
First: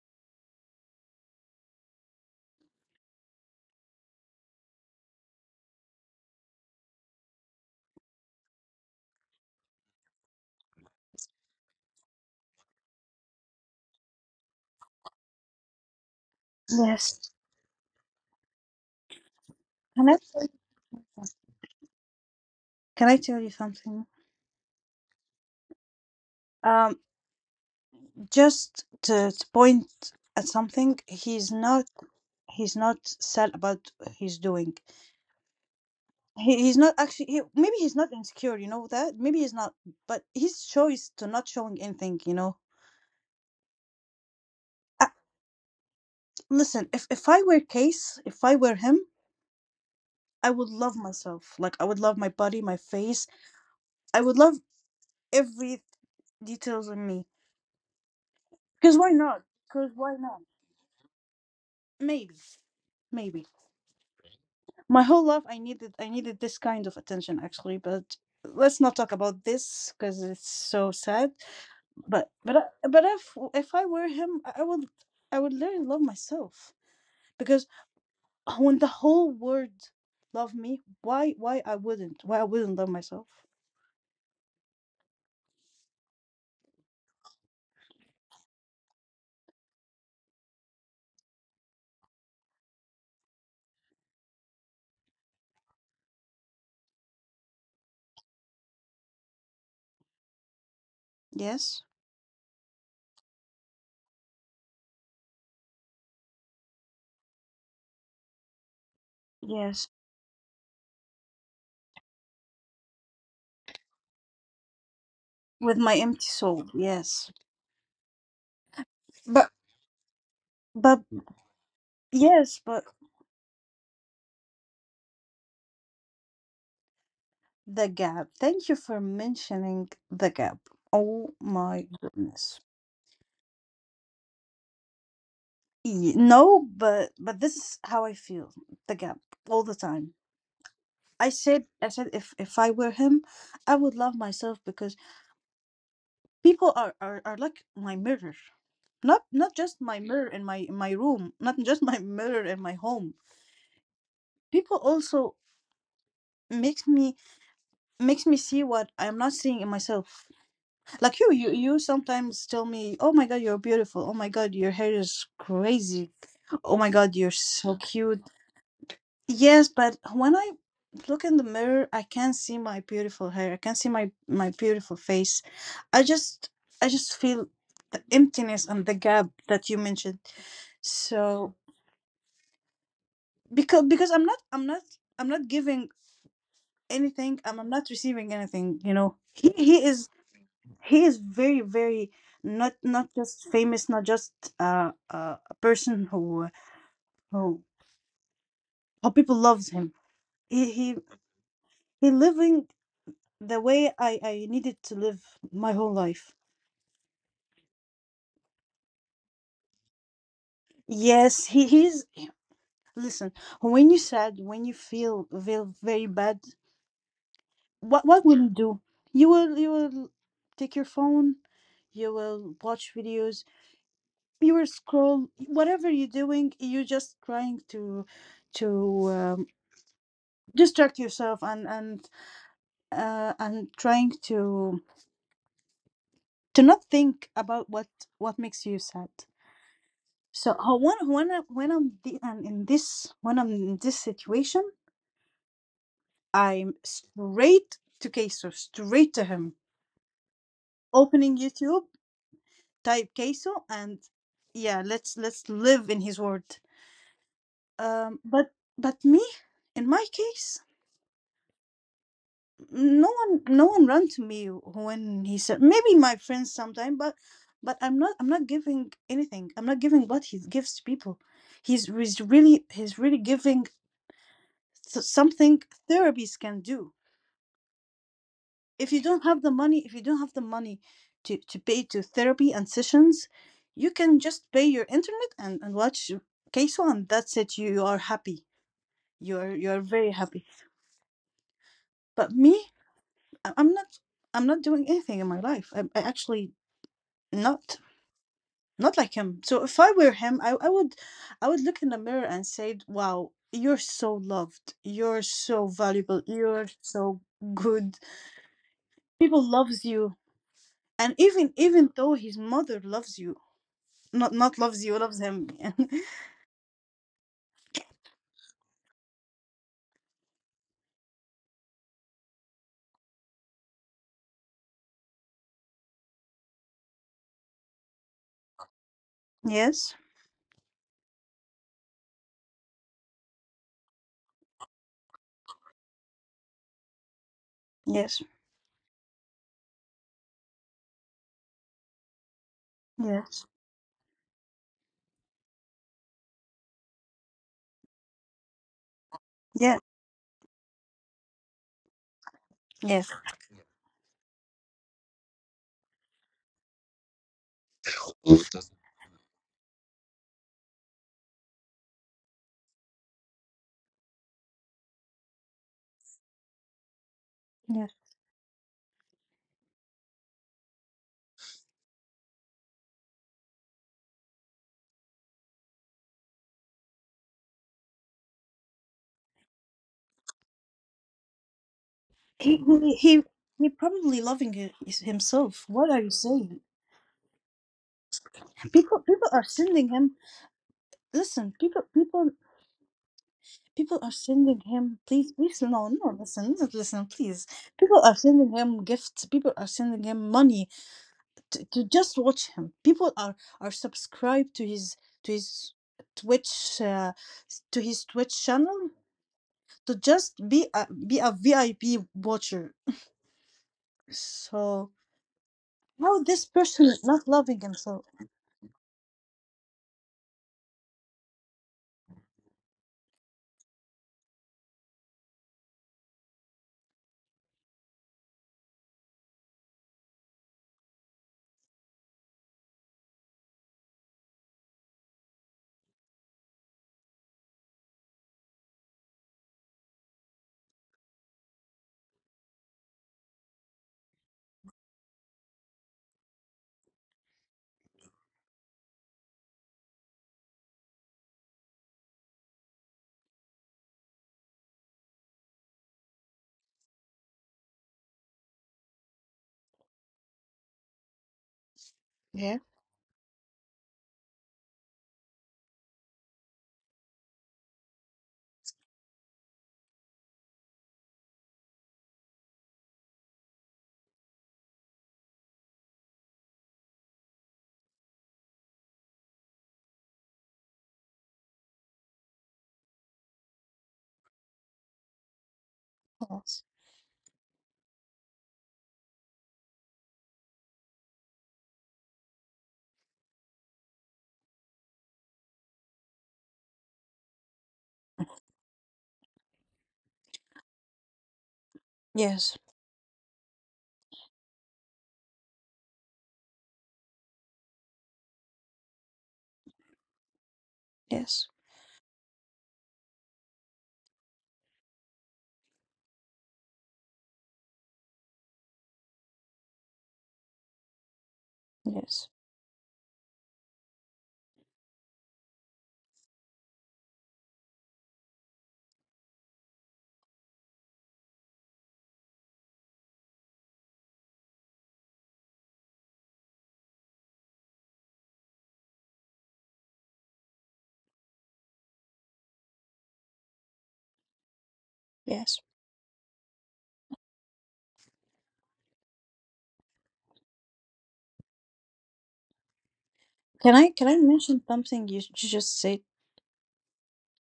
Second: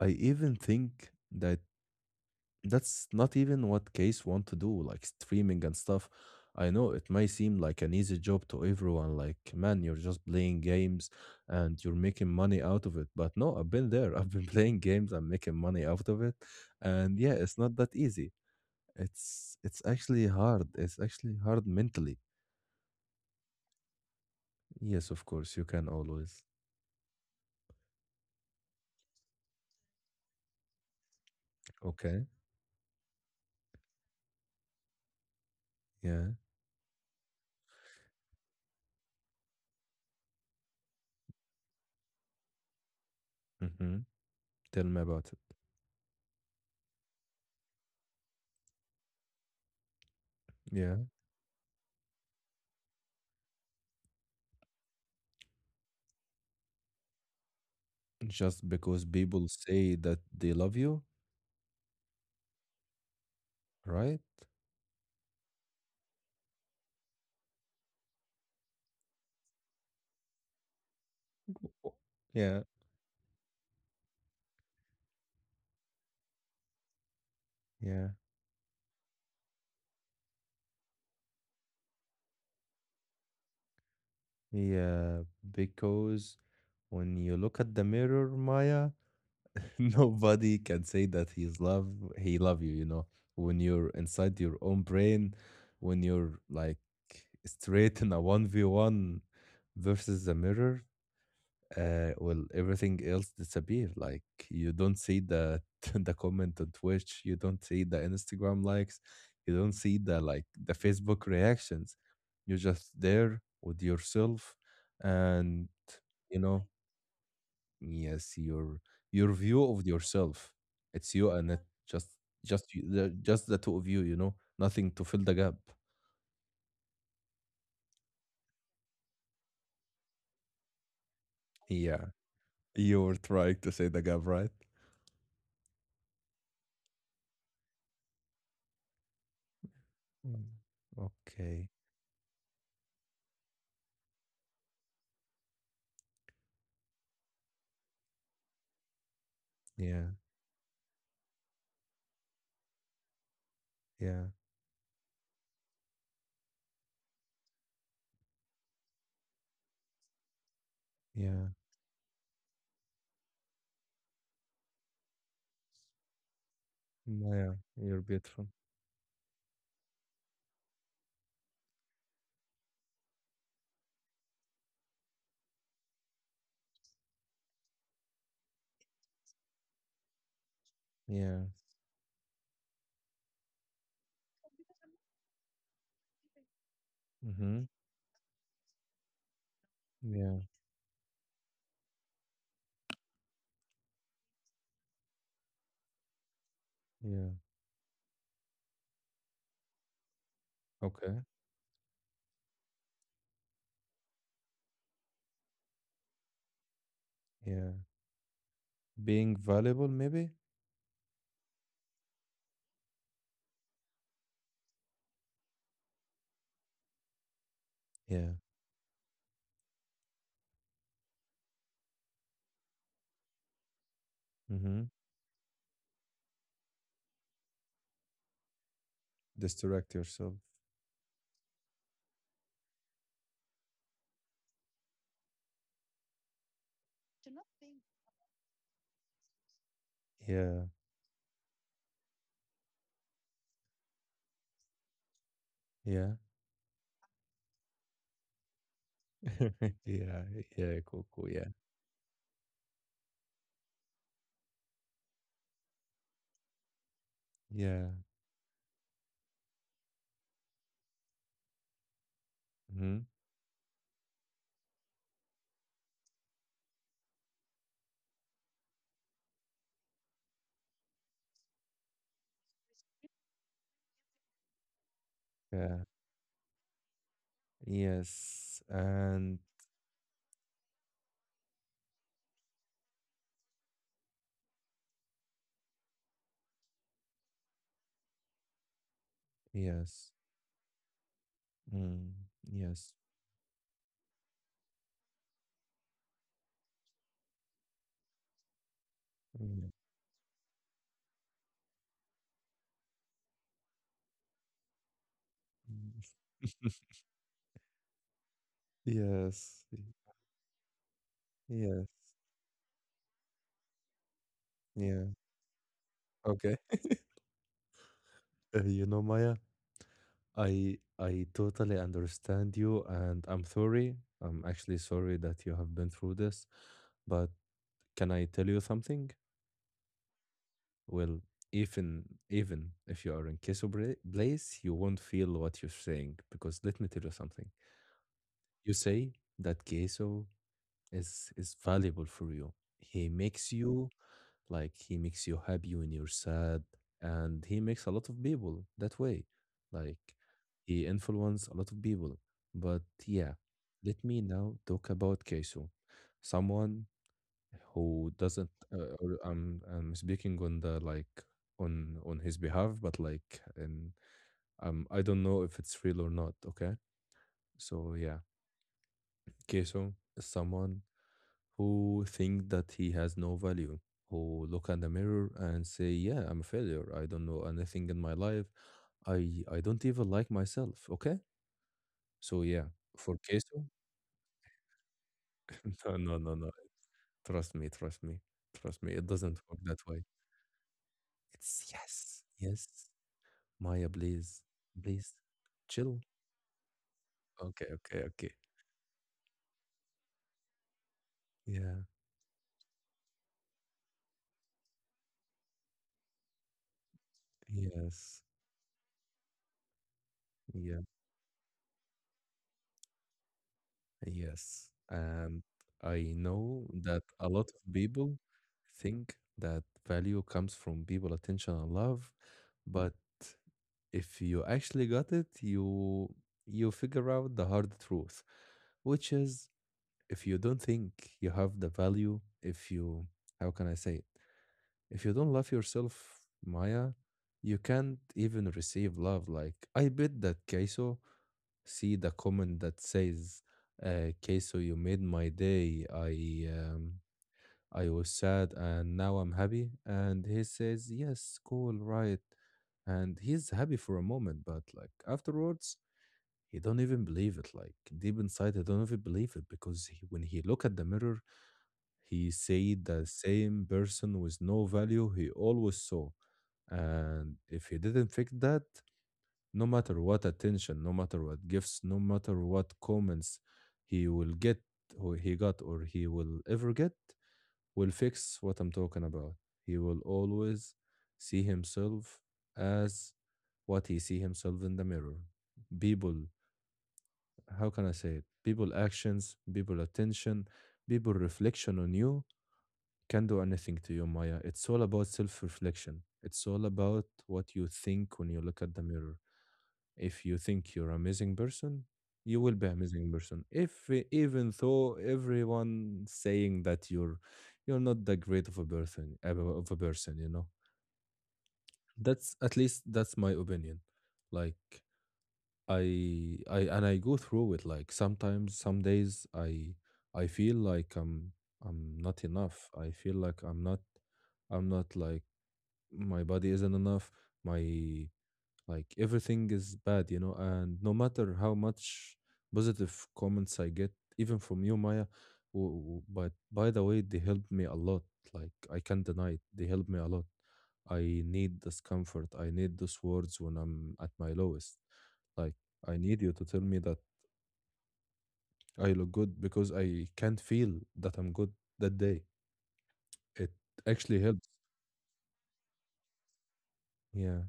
S1: I even think that that's not even what Case want to do, like streaming and stuff. I know it may seem like an easy job to everyone, like, man, you're just playing games and you're making money out of it. But no, I've been there. I've been playing games and making money out of it. And
S2: Yes.
S1: yeah, it's not that easy. It's it's
S2: Can I
S1: actually
S2: tell you
S1: hard. It's actually hard mentally.
S2: Can I tell you something?
S1: Yes, of course, you can always.
S2: Um, just to, to point at something, he's not
S1: Okay.
S2: he's not sad about what he's doing.
S1: Yeah.
S2: He, he's not actually. He, maybe he's not insecure. You know that. Maybe he's not. But his choice to not showing anything. You know.
S1: Mm-hmm. Tell me
S2: Uh,
S1: about it.
S2: Listen, if if I were Case, if I were him, I would
S1: Yeah.
S2: love myself. Like I would love my body, my face. I would love every details on me.
S1: Just because
S2: Because why
S1: people
S2: not?
S1: say
S2: Because
S1: that
S2: why not?
S1: they love you,
S2: Maybe, maybe.
S1: right?
S2: My whole life, I needed, I needed this kind of attention actually. But let's not talk about this because it's so sad.
S1: W-
S2: But but
S1: Yeah.
S2: I- but if if I were him, I I would I would learn love myself, because
S1: Yeah,
S2: when the whole world love me, why why I wouldn't? Why I wouldn't love myself?
S1: yeah, because when you look at the mirror, Maya, nobody can say that he's love he love you, you know. When you're inside your own brain, when you're like straight in a one v one versus the mirror,
S2: Yes,
S1: uh, well, everything else disappear. Like you don't see the the comment on Twitch, you don't see the Instagram likes, you don't
S2: yes.
S1: see the like the Facebook reactions. You're just there with yourself, and
S2: With my empty
S1: you know,
S2: soul, yes.
S1: yes, your your
S2: But
S1: view of yourself.
S2: but
S1: It's you and it just
S2: yes,
S1: just
S2: but
S1: you, the, just the two of you. You know, nothing to fill the gap.
S2: The Gap. Thank you for mentioning The Gap. Oh my
S1: Yeah,
S2: goodness.
S1: you were trying to say the gap, right?
S2: Y- No, but but this is how I feel. The Gap all the time.
S1: Mm.
S2: I said
S1: Okay.
S2: I said if if I were him, I would love myself because people are are, are like my mirror. Not not just my
S1: Yeah.
S2: mirror in my in my room, not just my mirror in my home.
S1: Yeah.
S2: People also makes me makes me see what I am not seeing in myself. Like you you
S1: Yeah.
S2: you sometimes tell me, "Oh my God, you're beautiful. Oh my God, your hair is crazy. Oh my God,
S1: Mm,
S2: you're so
S1: yeah, you're
S2: cute."
S1: beautiful.
S2: Yes, but when I look in the mirror, I can't see my beautiful hair, I can't see my my beautiful face. I just i just feel the emptiness and the gap that you mentioned,
S1: Yeah.
S2: so because because i'm not i'm not i'm not giving anything. I'm
S1: Mm-hmm.
S2: i'm not receiving anything you know he he is
S1: Yeah.
S2: he is very, very, not not just famous, not just uh, uh, a person who,
S1: Yeah.
S2: who how people loves him. he he
S1: Okay.
S2: he living the way i i needed to live my whole life.
S1: Yeah. Being valuable, maybe.
S2: Yes, he he's listen, when you sad, when you feel feel very bad, what what
S1: Yeah.
S2: will you do? You will you will take your phone, you will watch videos, you will
S1: Mm-hmm.
S2: scroll, whatever you're doing, you're just trying to to uh,
S1: Distract yourself.
S2: distract yourself, and and uh, and trying to to not think about what what makes you sad. so
S1: Yeah.
S2: uh, when when I, when i'm the, and in this when I'm in this situation,
S1: Yeah.
S2: I'm straight to Queso, straight to him,
S1: yeah. Yeah. Cool. Cool.
S2: opening
S1: Yeah.
S2: YouTube, type Queso, and yeah, let's let's live in his word.
S1: Yeah.
S2: Um but but me, in my case,
S1: Mm-hmm.
S2: no one no one run to me when he said, maybe my friends sometime, but but i'm not i'm not giving anything, I'm not giving what he gives to people. He's, he's really he's really giving th- something
S1: Yeah.
S2: therapies can do.
S1: Yes.
S2: If you don't
S1: And
S2: have the money if you don't have the money to, to pay to therapy and sessions, you can just pay your internet, and, and watch Case. One, that's it. You, are happy, you're you're very
S1: yes.
S2: happy.
S1: Mm.
S2: But me,
S1: Yes.
S2: I- i'm not i'm not doing anything in my life. i, I actually not, not like him. So
S1: Yeah.
S2: if I were him, I, I would i would look in the mirror and say, "Wow, you're so loved, you're so
S1: Mm.
S2: valuable, you're so good. People
S1: yes.
S2: loves you." And even even
S1: Yes.
S2: though his mother loves you, not not loves you,
S1: Yeah.
S2: loves him.
S1: Okay. Uh, you know, Maya, I I totally understand you, and I'm sorry. I'm actually sorry that you have been through this, but can I tell you something?
S2: Yes,
S1: Well, even even if you are in Queso Bla- Blaze, you won't feel what you're saying because let me tell you something.
S2: yes,
S1: You say that Queso is is valuable for you. He
S2: yes,
S1: makes you, like he makes you happy when you're sad, and he makes a lot of people that way.
S2: yes,
S1: Like he influenced a lot of people. But
S2: yes,
S1: yeah, let me now talk about Keisu, someone who doesn't. Uh, or I'm I'm speaking on the like on on his behalf, but like and um I don't know if it's real or not. Okay, so
S2: yes.
S1: yeah, Keisu is someone who think that he has no value, who look in the mirror and say, "Yeah, I'm a failure. I don't know anything in my life. I I don't even like myself." Okay, so
S2: he
S1: yeah,
S2: he,
S1: for
S2: he
S1: Queso,
S2: he probably loving hi- his- himself. What
S1: no,
S2: are you
S1: no, no, no.
S2: saying?
S1: Trust me, trust me, trust me.
S2: people
S1: It
S2: people
S1: doesn't
S2: are
S1: work that
S2: sending
S1: way.
S2: him, listen,
S1: It's
S2: people
S1: Yes,
S2: people
S1: yes, Maya,
S2: People are
S1: please,
S2: sending him,
S1: please,
S2: please, please, no,
S1: chill.
S2: no, listen, no, listen, please.
S1: Okay, okay,
S2: People are
S1: okay.
S2: sending him gifts. People are sending him money to,
S1: Yeah,
S2: to just watch him. People are are subscribed to his, to his Twitch uh, to his
S1: yes,
S2: Twitch channel, to just be
S1: yes.
S2: a be a V I P watcher.
S1: Yes,
S2: So
S1: and I
S2: how this
S1: know
S2: person
S1: that
S2: is
S1: a
S2: not
S1: lot
S2: loving
S1: of
S2: himself?
S1: people think that value comes from people, attention, and love, but if you actually got it, you you figure out the hard truth, which is if you don't think you have the value, if you how can I say it? If you don't love yourself, Maya, you can't even receive love. Like I bet that Kaiso see the comment that says, uh, "Queso, you made my day. I um, I was sad and now I'm happy." And he says, "Yes, cool, right." And he's happy for a moment, but like afterwards, he don't even believe it. Like deep inside, he don't even believe it because he, when he look at the mirror, he
S2: Yeah.
S1: see the same person with no value he always saw. And if he didn't fix that, no matter what attention, no matter what gifts, no matter what comments he will get, or he got, or he will ever get, will fix what I'm talking about. He will always see himself as what he see himself in the mirror. People,
S2: Yes,
S1: how can I say it? People actions, people attention, people reflection on you can do anything to you, Maya. It's all about self-reflection. It's all about what you think when you look at the mirror. If you think you're amazing person, you will
S2: yes,
S1: be amazing person. If e- even though everyone saying that you're you're not that great of a person of a of a person, you know.
S2: yes,
S1: That's at least that's my opinion. Like I I and I go through it. Like sometimes, some days I I feel like I'm I'm not
S2: yes.
S1: enough. I feel like I'm not I'm not like my body isn't enough. My like everything is bad, you know, and no matter how much positive comments I get, even from you, Maya, w- w- but by the way they helped me a lot. Like I can't deny it, they helped me a lot. I need this comfort, I need those words when I'm at my lowest. Like
S2: Yes.
S1: I need you to tell me that I look good because I can't feel that I'm good that day. It
S2: Can I can I
S1: actually helps.
S2: mention something you, you just said?
S1: Yeah.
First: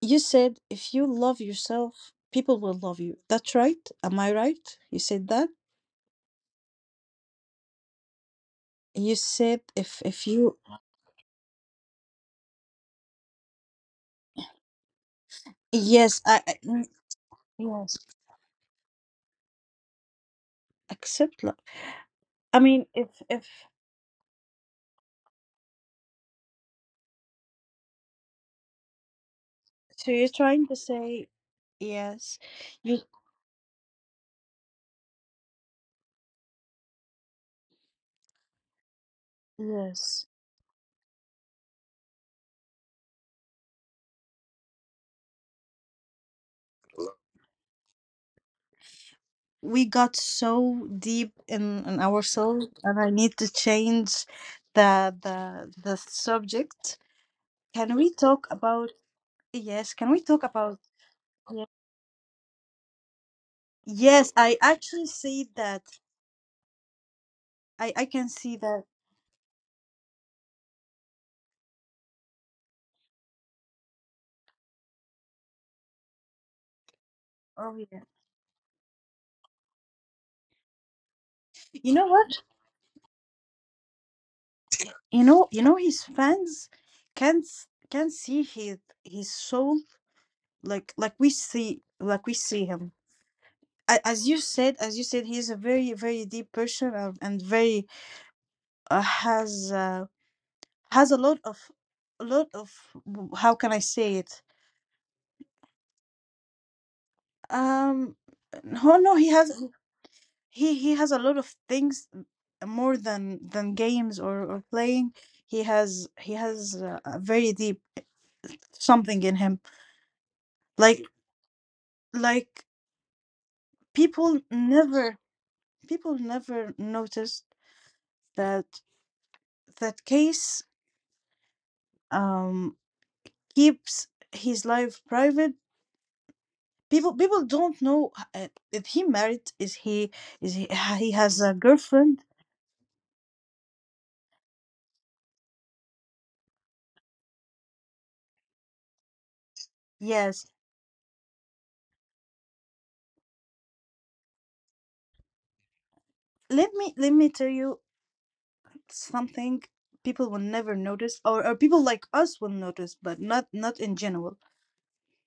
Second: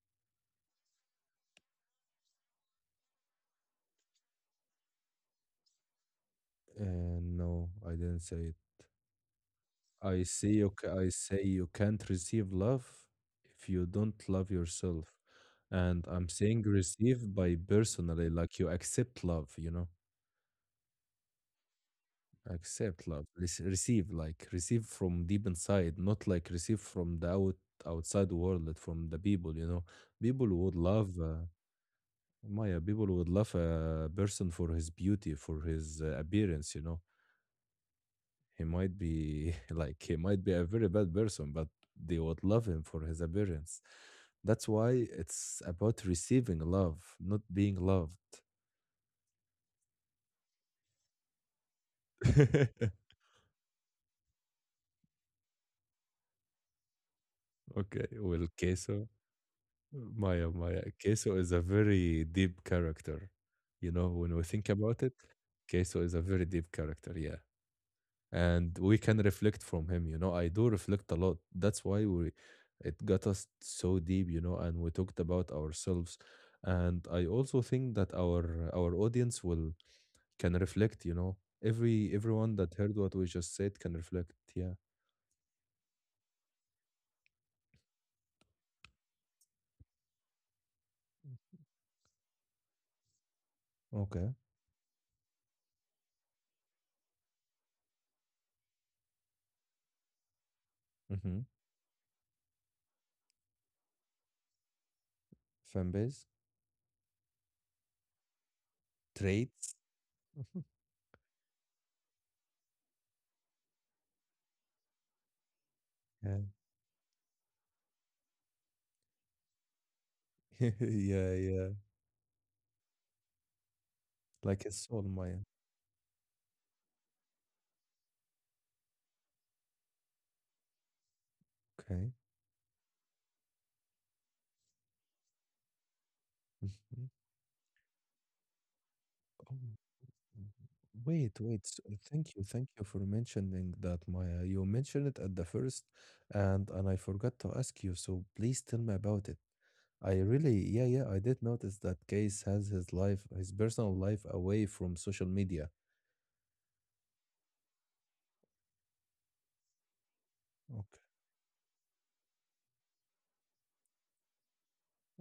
S2: You said if you love yourself, people will love you. That's right. Am I right? You said that.
S1: And no, I didn't say it.
S2: You said if
S1: I
S2: if
S1: say
S2: you —
S1: you, ca- I say you can't receive love if you don't love yourself. And
S2: yes,
S1: I'm
S2: I, I
S1: saying
S2: mm,
S1: receive by
S2: yes,
S1: personally, like you accept love, you know,
S2: accept love. I mean,
S1: accept
S2: if
S1: love.
S2: if
S1: Rece- receive, like receive from deep inside, not like receive from the out, outside world, like from the people, you know.
S2: so, you're
S1: People
S2: trying
S1: would
S2: to
S1: love,
S2: say,
S1: uh,
S2: yes,
S1: Maya,
S2: you
S1: people would love a person for his beauty, for his uh, appearance, you know. He might be like he
S2: yes.
S1: might be a very bad person, but they would love him for his appearance. That's why it's about receiving love, not being loved.
S2: We got so deep in, in our soul,
S1: okay,
S2: and I need to change the the the subject. Can we talk
S1: well,
S2: about —
S1: Queso,
S2: yes, can we talk
S1: Maya,
S2: about —
S1: Maya, Queso is a
S2: yeah.
S1: very deep character. You know,
S2: Yes,
S1: when we
S2: I
S1: think about
S2: actually
S1: it,
S2: see that.
S1: Queso is a very deep character. Yeah.
S2: I i can see
S1: And
S2: that.
S1: we can reflect from him, you know I do reflect a lot. That's why we it got us so deep, you know and we talked about ourselves. And I also
S2: Oh
S1: think
S2: yeah.
S1: that our our audience will can reflect, you know
S2: You
S1: every
S2: know what,
S1: everyone that heard what we just said can reflect. Yeah.
S2: you know you know, his fans can s- can see his his soul, like like we see like we see him. A- as
S1: Okay.
S2: you said as you said he's a very, very deep person, and and very, uh, has, uh, has a lot
S1: Mm-hmm.
S2: of, a lot of how can I say it?
S1: Fan base.
S2: Um, no, no, he has,
S1: Traits.
S2: he he has a lot of things, uh, more than than games or or playing. He has he
S1: Yeah.
S2: has a, a very deep something in him. Like
S1: Yeah, yeah.
S2: like people
S1: Like a soul
S2: never
S1: mine.
S2: people never noticed that that Case
S1: Okay.
S2: um keeps his life private.
S1: Mhm.
S2: People people don't know, uh, if he married, is
S1: Oh.
S2: he, is he he
S1: Wait,
S2: has a
S1: wait. s-
S2: girlfriend.
S1: Thank you, thank you for mentioning that, Maya. You mentioned it at the first, and and I forgot to ask you. So please tell me about it. I
S2: Yes,
S1: really, yeah, yeah, I did notice that Case has his life, his personal life, away from social media.
S2: let me let me tell you something. People will never
S1: Okay,
S2: notice, or, or people like us will notice, but not not in general.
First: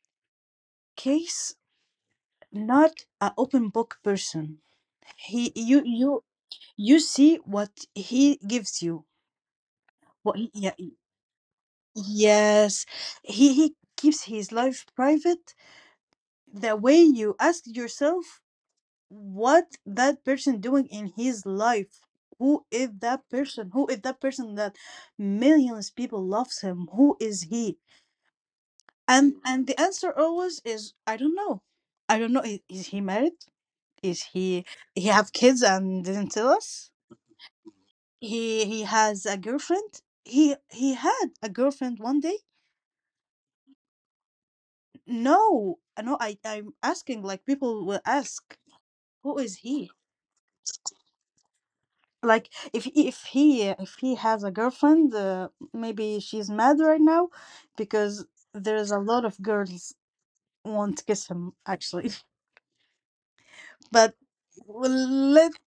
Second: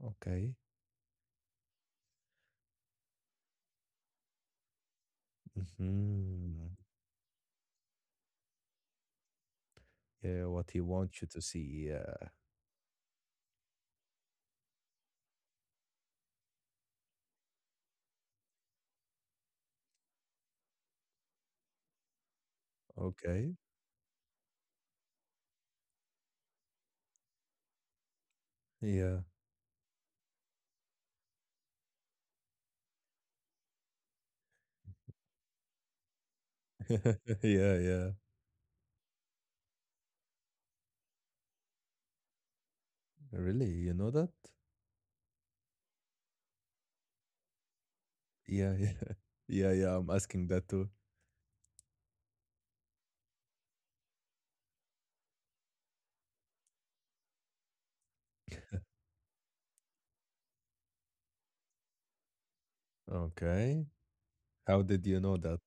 S1: okay.
S2: Case not an open book person. He you you
S1: Hmm.
S2: You see what he gives you. What
S1: Yeah,
S2: he —
S1: what
S2: yeah.
S1: he wants you to see. Yeah.
S2: Yes, he he keeps his life private. The way you ask yourself, what that person doing in his life, who is that
S1: Okay.
S2: person, who is that person that millions people loves him. Who is he?
S1: Yeah.
S2: And and the answer always is, I don't know. i don't know is, is he married? Is he he have kids and didn't tell us?
S1: Yeah, yeah.
S2: He he has a girlfriend, he he had a girlfriend one day.
S1: Really, you know that?
S2: No, no, i i'm asking like people will ask,
S1: Yeah, yeah,
S2: who is
S1: yeah,
S2: he.
S1: yeah. I'm asking that too.
S2: Like if if he if he has a girlfriend, uh, maybe she's mad right now, because there's a lot of girls want to kiss him actually.
S1: Okay.
S2: But
S1: How
S2: well,
S1: did you know
S2: let —
S1: that?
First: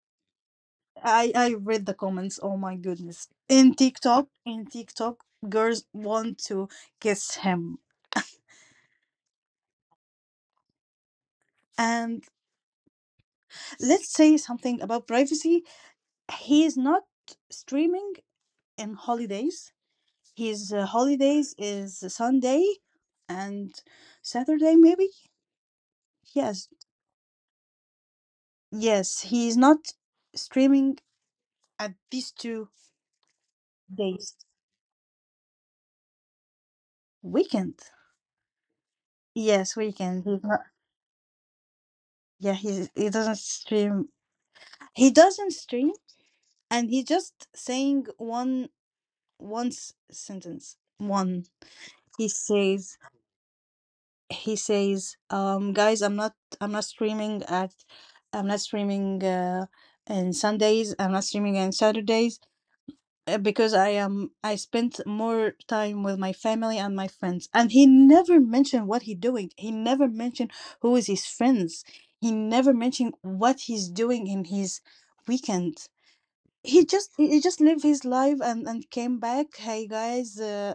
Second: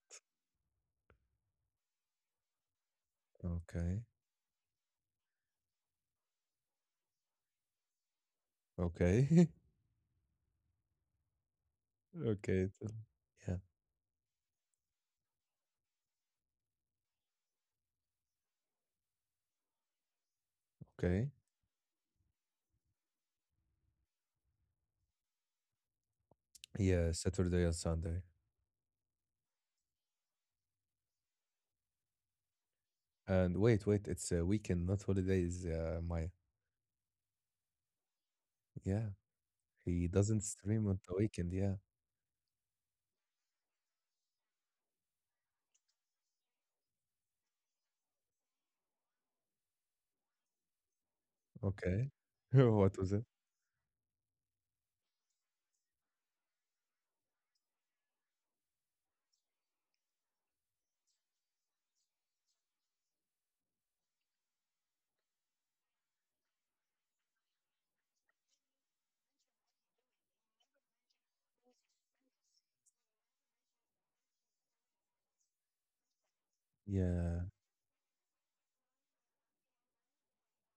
S2: i i read the comments, oh my goodness. In
S1: Okay.
S2: tiktok in TikTok, girls want to kiss him.
S1: Okay.
S2: And
S1: Okay. so- Yeah.
S2: let's say something about privacy. He's not streaming in holidays. His uh,
S1: Okay.
S2: holidays is Sunday and Saturday, maybe. Yes,
S1: Yeah, Saturday and Sunday.
S2: yes, he's not streaming at these two
S1: And wait, wait, it's
S2: days.
S1: a weekend, not holidays, uh, Maya.
S2: Weekend.
S1: Yeah.
S2: Yes,
S1: He
S2: weekend.
S1: doesn't
S2: He's not.
S1: stream on the weekend. Yeah.
S2: Yeah, he he doesn't stream. He doesn't stream, and he just saying one one s- sentence. One.
S1: Okay.
S2: He says
S1: What was it?
S2: he says, um, "Guys, I'm not I'm not streaming at, I'm not streaming uh, in Sundays. I'm not streaming on Saturdays, uh, because I am I spent more time with my family and my friends." And he never mentioned what he doing. He never mentioned who is his friends. He never mentioned what he's doing in his weekend. He just he he
S1: Yeah.
S2: just lived his life and and came back. "Hey guys, uh,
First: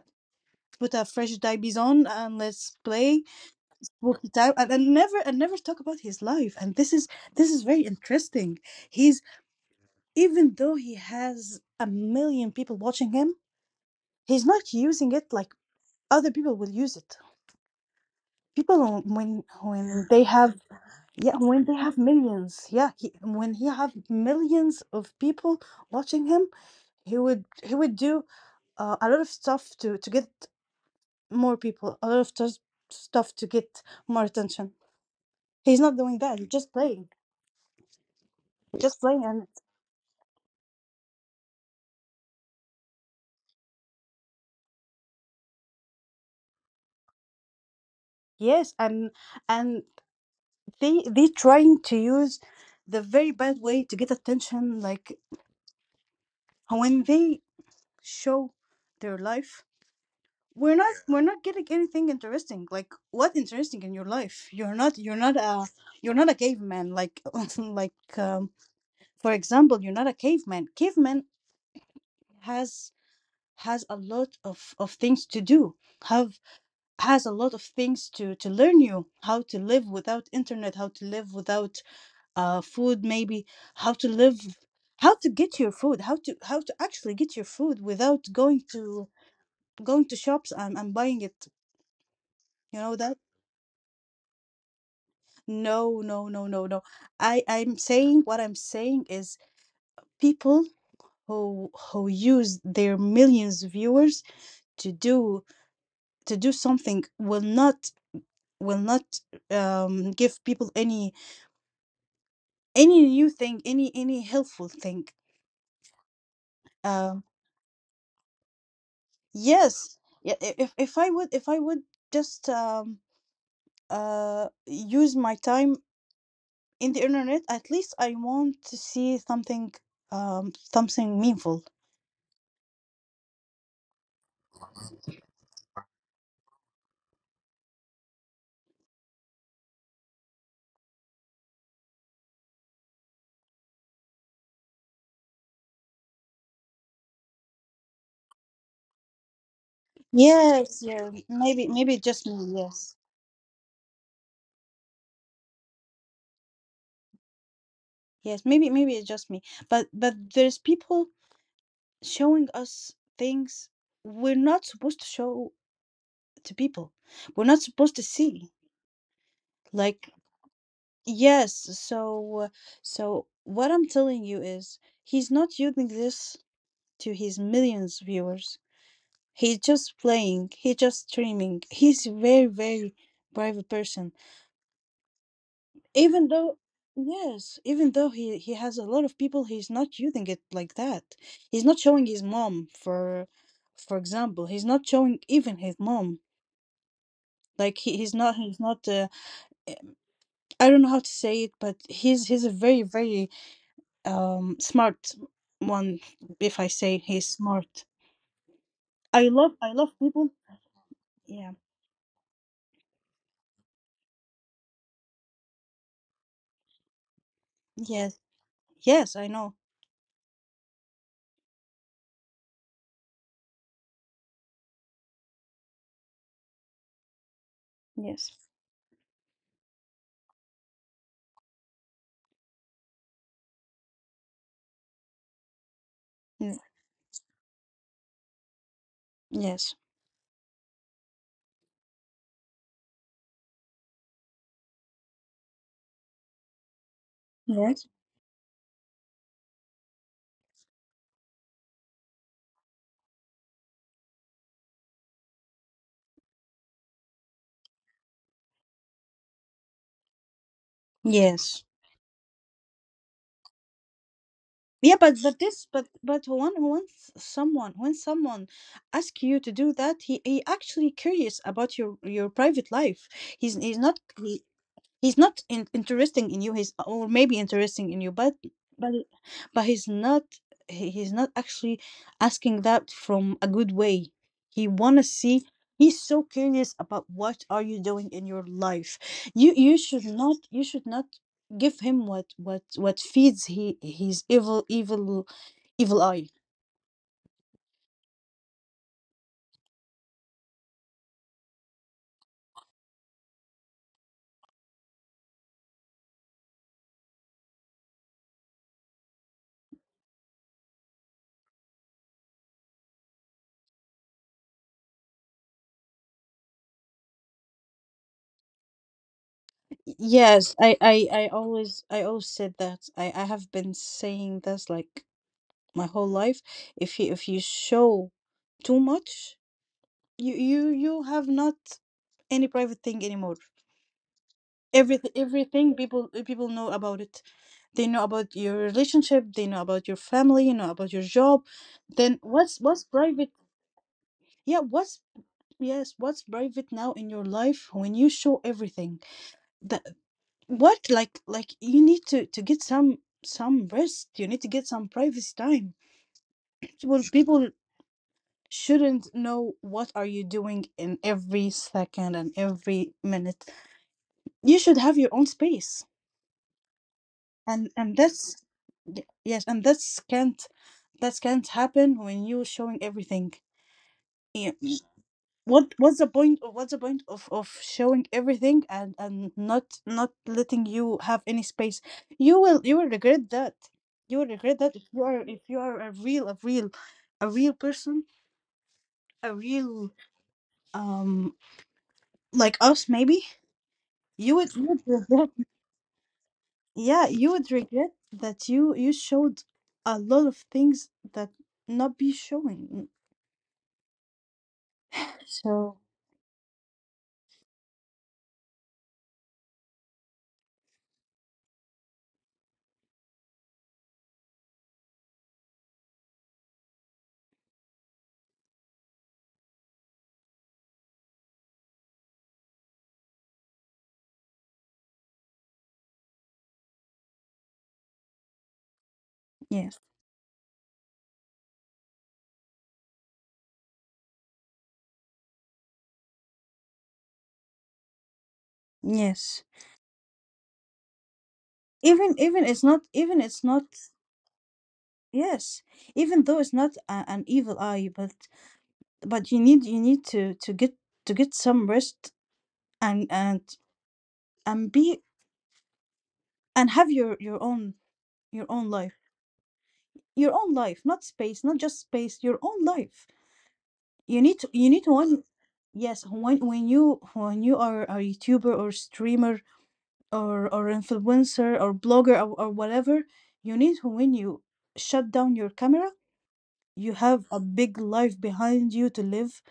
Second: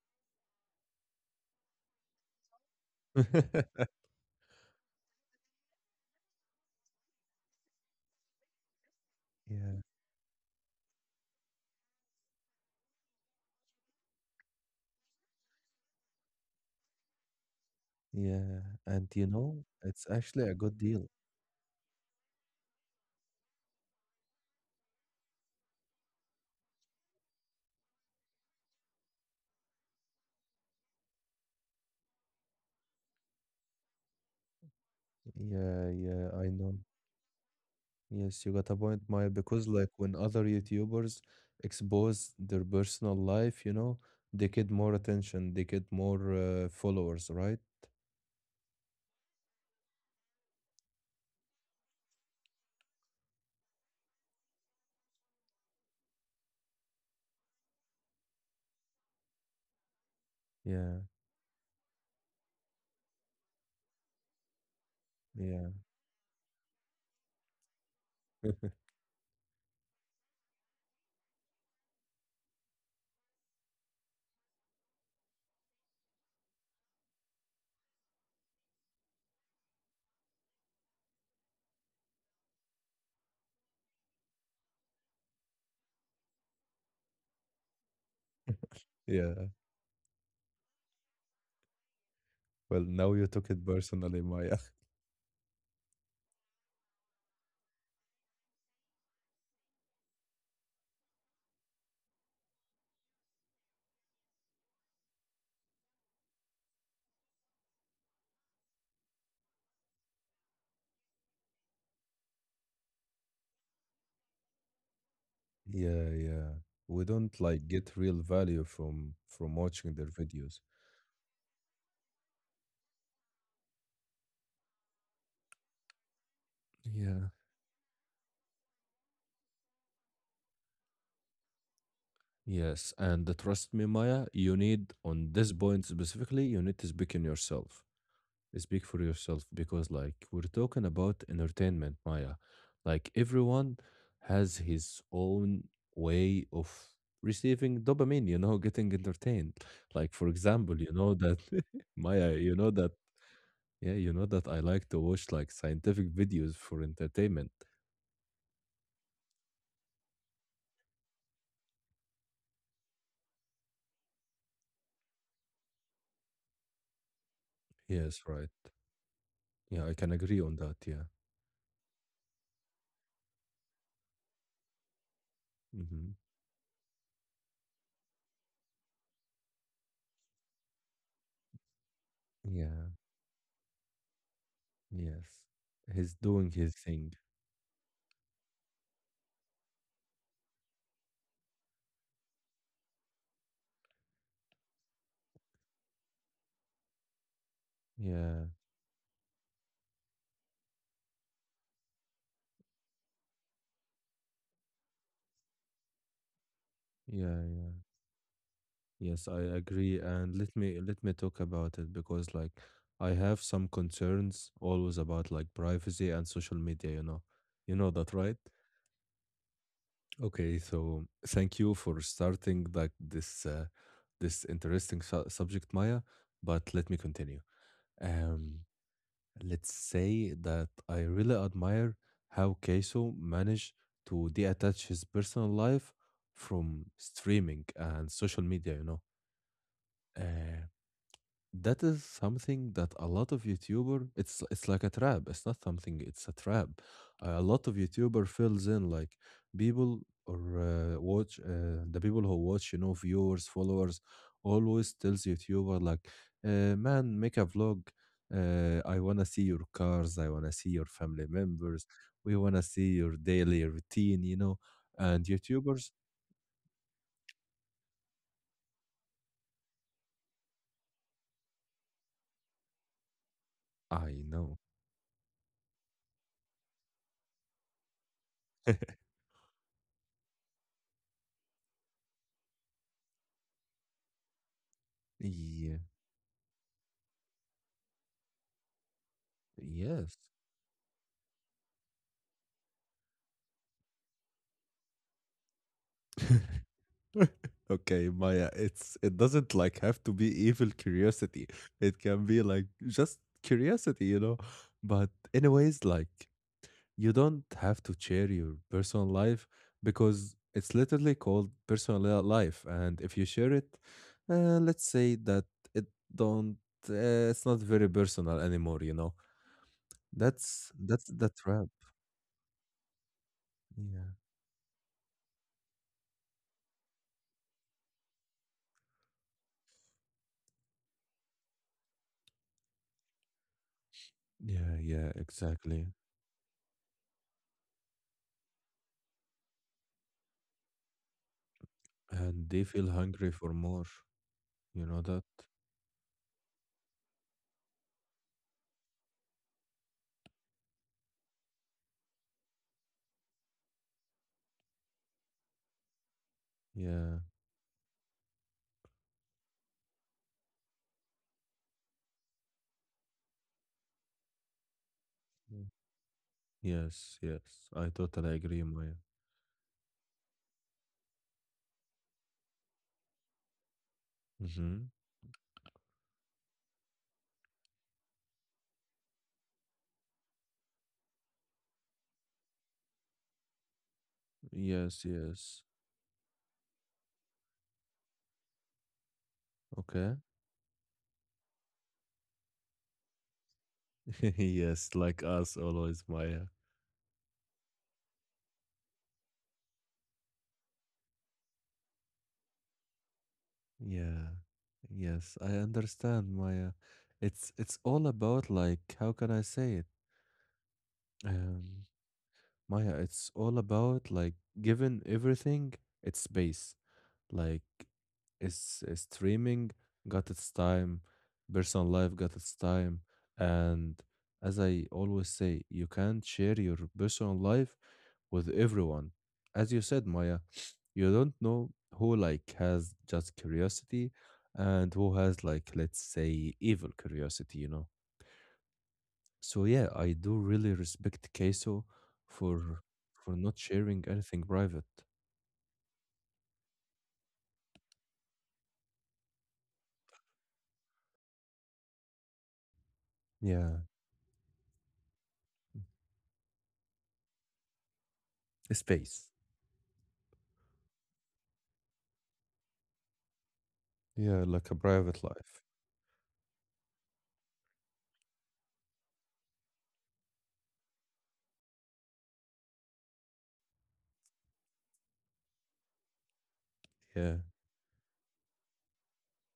S2: put a fresh diabetes on and let's play." Work it out, and, and never and never talk about his life. And this is this is very interesting. He's
S1: Yeah.
S2: even though he has a million people watching him, he's not using it like other people will use it.
S1: Yeah.
S2: people
S1: And
S2: who-
S1: you
S2: when
S1: know, it's
S2: when they
S1: actually
S2: have
S1: a good deal.
S2: yeah, when they have millions, yeah, he, when he have millions of people watching him, he would he would do uh, a lot of stuff to to get more people, a lot of tus- stuff to get more attention. He's
S1: Yeah.
S2: not doing
S1: Yeah.
S2: that, he's
S1: I
S2: just
S1: know.
S2: playing,
S1: Yes, you got a point,
S2: just playing.
S1: Maya,
S2: and
S1: because like when other YouTubers expose their personal life, you know, they get more attention, they get more uh, followers, right?
S2: yes and and they they trying to use the very bad way to get attention, like when they show their life, we're not
S1: Yeah,
S2: we're not getting anything interesting. Like, what interesting in your life? You're not you're not a
S1: yeah,
S2: you're not a caveman, like like um, for example, you're not a caveman. Caveman has has a lot of of things to do, have has a lot of things to to learn you, how to live without internet, how to live without uh food maybe, how to live, how to get your food, how to how to actually get your food without going to
S1: yeah.
S2: going to shops and, and buying it,
S1: Well,
S2: you know
S1: now you
S2: that.
S1: took it personally, Maya.
S2: No, no, no, no, no. I I'm saying, what I'm saying is people who who use their millions of viewers to do, to do something, will not, will not um give people any any new thing, any any helpful thing.
S1: Yeah, yeah. We
S2: Um
S1: don't like get real value from from watching their
S2: yes, yeah,
S1: videos.
S2: i- if if I would if I would just um uh use my time in the
S1: Yeah.
S2: internet. At least I want to see something, um something meaningful.
S1: Yes, and uh, trust me, Maya, you need on this point specifically, you need to speak in yourself. Speak for yourself because, like, we're talking about entertainment, Maya. Like, everyone has his own way of receiving dopamine, you know, getting entertained. Like, for example,
S2: Yes,
S1: you know
S2: yeah,
S1: that,
S2: maybe maybe it's
S1: Maya,
S2: just
S1: you
S2: me.
S1: know that,
S2: Yes,
S1: yeah, you know that I like to watch like scientific videos for entertainment.
S2: yes, maybe maybe it's just me. But but there's people showing us things we're not supposed to show to people. We're not supposed to
S1: Yes, right.
S2: see.
S1: Yeah, I can
S2: Like,
S1: agree on that. Yeah.
S2: yes, so uh, so what I'm telling you is he's not using
S1: Hmm.
S2: this to his millions of viewers. He's just playing. He's just streaming. He's a very,
S1: Yeah.
S2: very private person.
S1: Yes. He's
S2: Even
S1: doing
S2: though,
S1: his thing.
S2: yes, even though he he has a lot of people, he's not using it like that. He's not showing his mom for for example, he's not showing even his mom. Like, he, he's not,
S1: Yeah.
S2: he's not uh, I don't know how to say it, but he's he's a very, very um smart one, if I say he's
S1: Yeah.
S2: smart.
S1: Yes,
S2: I
S1: I
S2: love, I
S1: agree.
S2: love
S1: And
S2: people,
S1: let me let me talk
S2: yeah,
S1: about it because like I have some concerns always about like privacy and social media, you know. You know that,
S2: yes,
S1: right?
S2: yes, I know,
S1: Okay, so thank you for starting like this uh, this interesting su subject, Maya, but let me continue.
S2: yes.
S1: Um, let's say that I really admire how Keiso managed to detach his personal life
S2: Mm,
S1: from streaming and social media, you know.
S2: yes,
S1: Uh, That is something that a lot of YouTuber it's it's like a trap. It's not something, it's a trap. A lot of
S2: yes.
S1: YouTuber fills in like people or uh, watch uh, the people who watch, you know, viewers, followers always tells YouTuber like, uh, man, make a vlog. Uh, I wanna see your cars. I wanna see your family
S2: Yes.
S1: members. We wanna see your daily routine, you know.
S2: Yeah,
S1: And
S2: but but this
S1: YouTubers,
S2: but but when when s- someone, when someone asks you to do that, he he actually curious about your your private life. He's he's not
S1: I know.
S2: he's not in, interesting in you. He's, or maybe interesting in you, but but but he's not, he- he's not actually asking that from a good way. He want to see,
S1: Yeah.
S2: he's so curious about what are you doing in your life. you you should
S1: Yes.
S2: not, you should not give him what what what feeds he his evil, evil, evil eye.
S1: Okay, Maya, it's it doesn't like have to be evil curiosity. It can be like just curiosity, you know. But anyways, like you don't have to share your personal life because it's literally called personal li- life. And if you share it, uh, let's say that it don't uh, it's not very personal anymore, you know.
S2: Yes,
S1: That's
S2: I,
S1: that's
S2: I,
S1: the
S2: I
S1: trap.
S2: always, I always said that. I, I have been
S1: Yeah.
S2: saying this like my whole life. If you, if you show too much, you you you have not any private thing anymore.
S1: Yeah, yeah,
S2: Everything, everything
S1: exactly.
S2: people, eh, people know about it. They know about your relationship, they know about your family, you know about your job, then
S1: And they
S2: what's what's
S1: feel hungry
S2: private?
S1: for more.
S2: Yeah,
S1: You know
S2: what's,
S1: that?
S2: yes, what's private now in your life when you show everything that? What, like like you need to to get some some rest. You need to get some privacy time. People,
S1: Yeah.
S2: people shouldn't know what are you doing in every second and every minute. You should have your own
S1: Mm.
S2: space.
S1: Yes, yes,
S2: and
S1: I
S2: and
S1: totally
S2: that's
S1: agree, Maya.
S2: y- yes, and that's can't, that can't happen when you're showing everything. Yeah. y-
S1: Hmm.
S2: what what's the point? Of what's the point of of showing everything and and not, not letting you have any space? You will, you will regret that. You will regret that if
S1: Yes,
S2: you are, if
S1: yes.
S2: you are a real, a real, a real person, a real
S1: Okay.
S2: um like us maybe. You would, you would
S1: Yes, like
S2: regret,
S1: us always, Maya.
S2: yeah, you would regret that you you showed a lot of things that not be showing.
S1: Yeah. Yes, I
S2: So
S1: understand, Maya. It's it's all about like how can I say it? Um, Maya, it's all about like giving everything its space. Like, is is streaming got its time, personal life got its time, and as I always say, you can't share your personal life with everyone. As you
S2: yes,
S1: said, Maya, you don't know who like has just curiosity and who has like let's say evil curiosity, you know.
S2: yes.
S1: So yeah, I do really respect Queso
S2: Even even it's
S1: for
S2: not, even
S1: for
S2: it's
S1: not
S2: not
S1: sharing anything private.
S2: Yes. Even though it's not a, an evil eye, but but you need, you need to to get, to get some rest, and and
S1: Yeah,
S2: and be, and have your your own, your own
S1: a
S2: life,
S1: space.
S2: your own life, not space, not just space, your own life. You need
S1: Yeah,
S2: to,
S1: like
S2: you
S1: a
S2: need
S1: private
S2: one.
S1: life.
S2: Yes, when when you, when you are a YouTuber or streamer, or or influencer or blogger or, or whatever, you need to, when you shut down your camera, you have
S1: Yeah,
S2: a big life behind you to live,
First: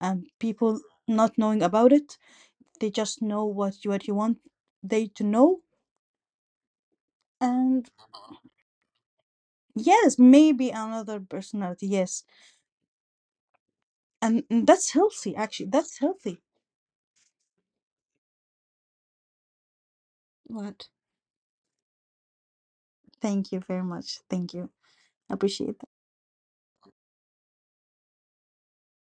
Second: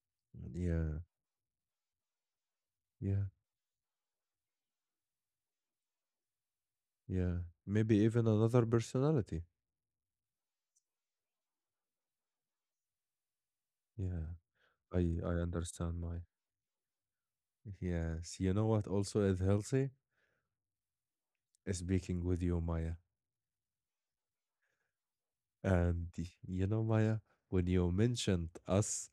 S2: and people
S1: yeah,
S2: not knowing about it, they just
S1: yeah,
S2: know what, you what you want they to know,
S1: yeah.
S2: and
S1: Maybe even another personality.
S2: yes, maybe another personality, yes,
S1: Yeah,
S2: and, and that's
S1: I I
S2: healthy actually. That's
S1: understand my.
S2: healthy.
S1: Yes, you know what also is healthy?
S2: What?
S1: Is speaking with you, Maya.
S2: Thank you very much. Thank you. Appreciate that.
S1: And y- you know, Maya, when you mentioned us,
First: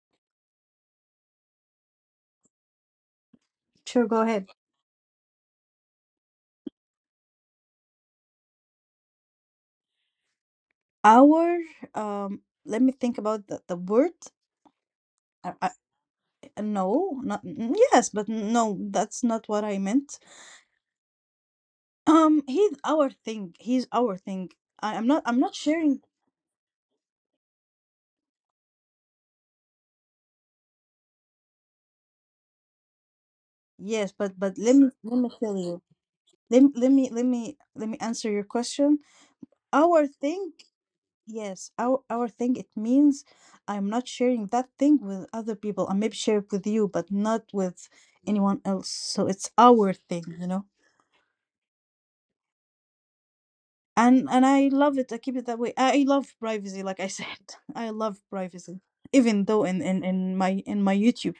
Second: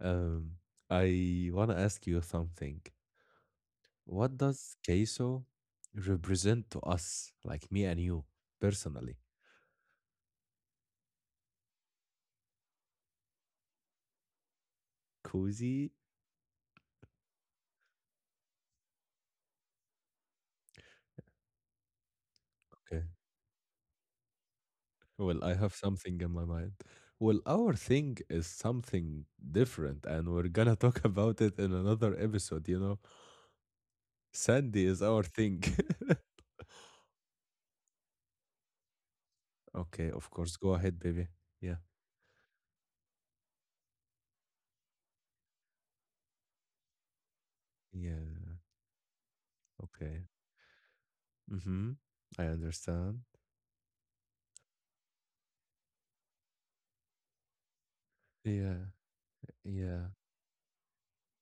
S1: um, I want to ask you something.
S2: Sure, go
S1: What
S2: ahead.
S1: does Queso represent to us, like me and you, personally?
S2: Our um, let me think about the, the word. I, I,
S1: Cozy?
S2: uh, no, not mm, yes, but no, that's not what I meant. Um, he's our thing. He's our thing. I, I'm not.
S1: Well,
S2: I'm
S1: I
S2: not
S1: have
S2: sharing.
S1: something in my mind. Well, our thing is something different, and we're gonna talk about it in another episode, you know?
S2: Yes, but but let
S1: Sandy
S2: me,
S1: is our
S2: let me tell
S1: thing.
S2: you. Let, me- let me, let me let me answer your question.
S1: Okay,
S2: Our
S1: of course.
S2: thing.
S1: Go ahead, baby.
S2: Yes,
S1: Yeah.
S2: our our thing. It means I'm not sharing that thing with other people. I maybe share it with you, but not with
S1: Yeah.
S2: anyone else. So it's our
S1: Okay.
S2: thing. You know.
S1: Mm-hmm. I understand.
S2: and and I love it, I keep it that way. I love privacy. Like I said, I love
S1: Yeah.
S2: privacy, even though in in,
S1: Yeah.
S2: in my in my YouTube,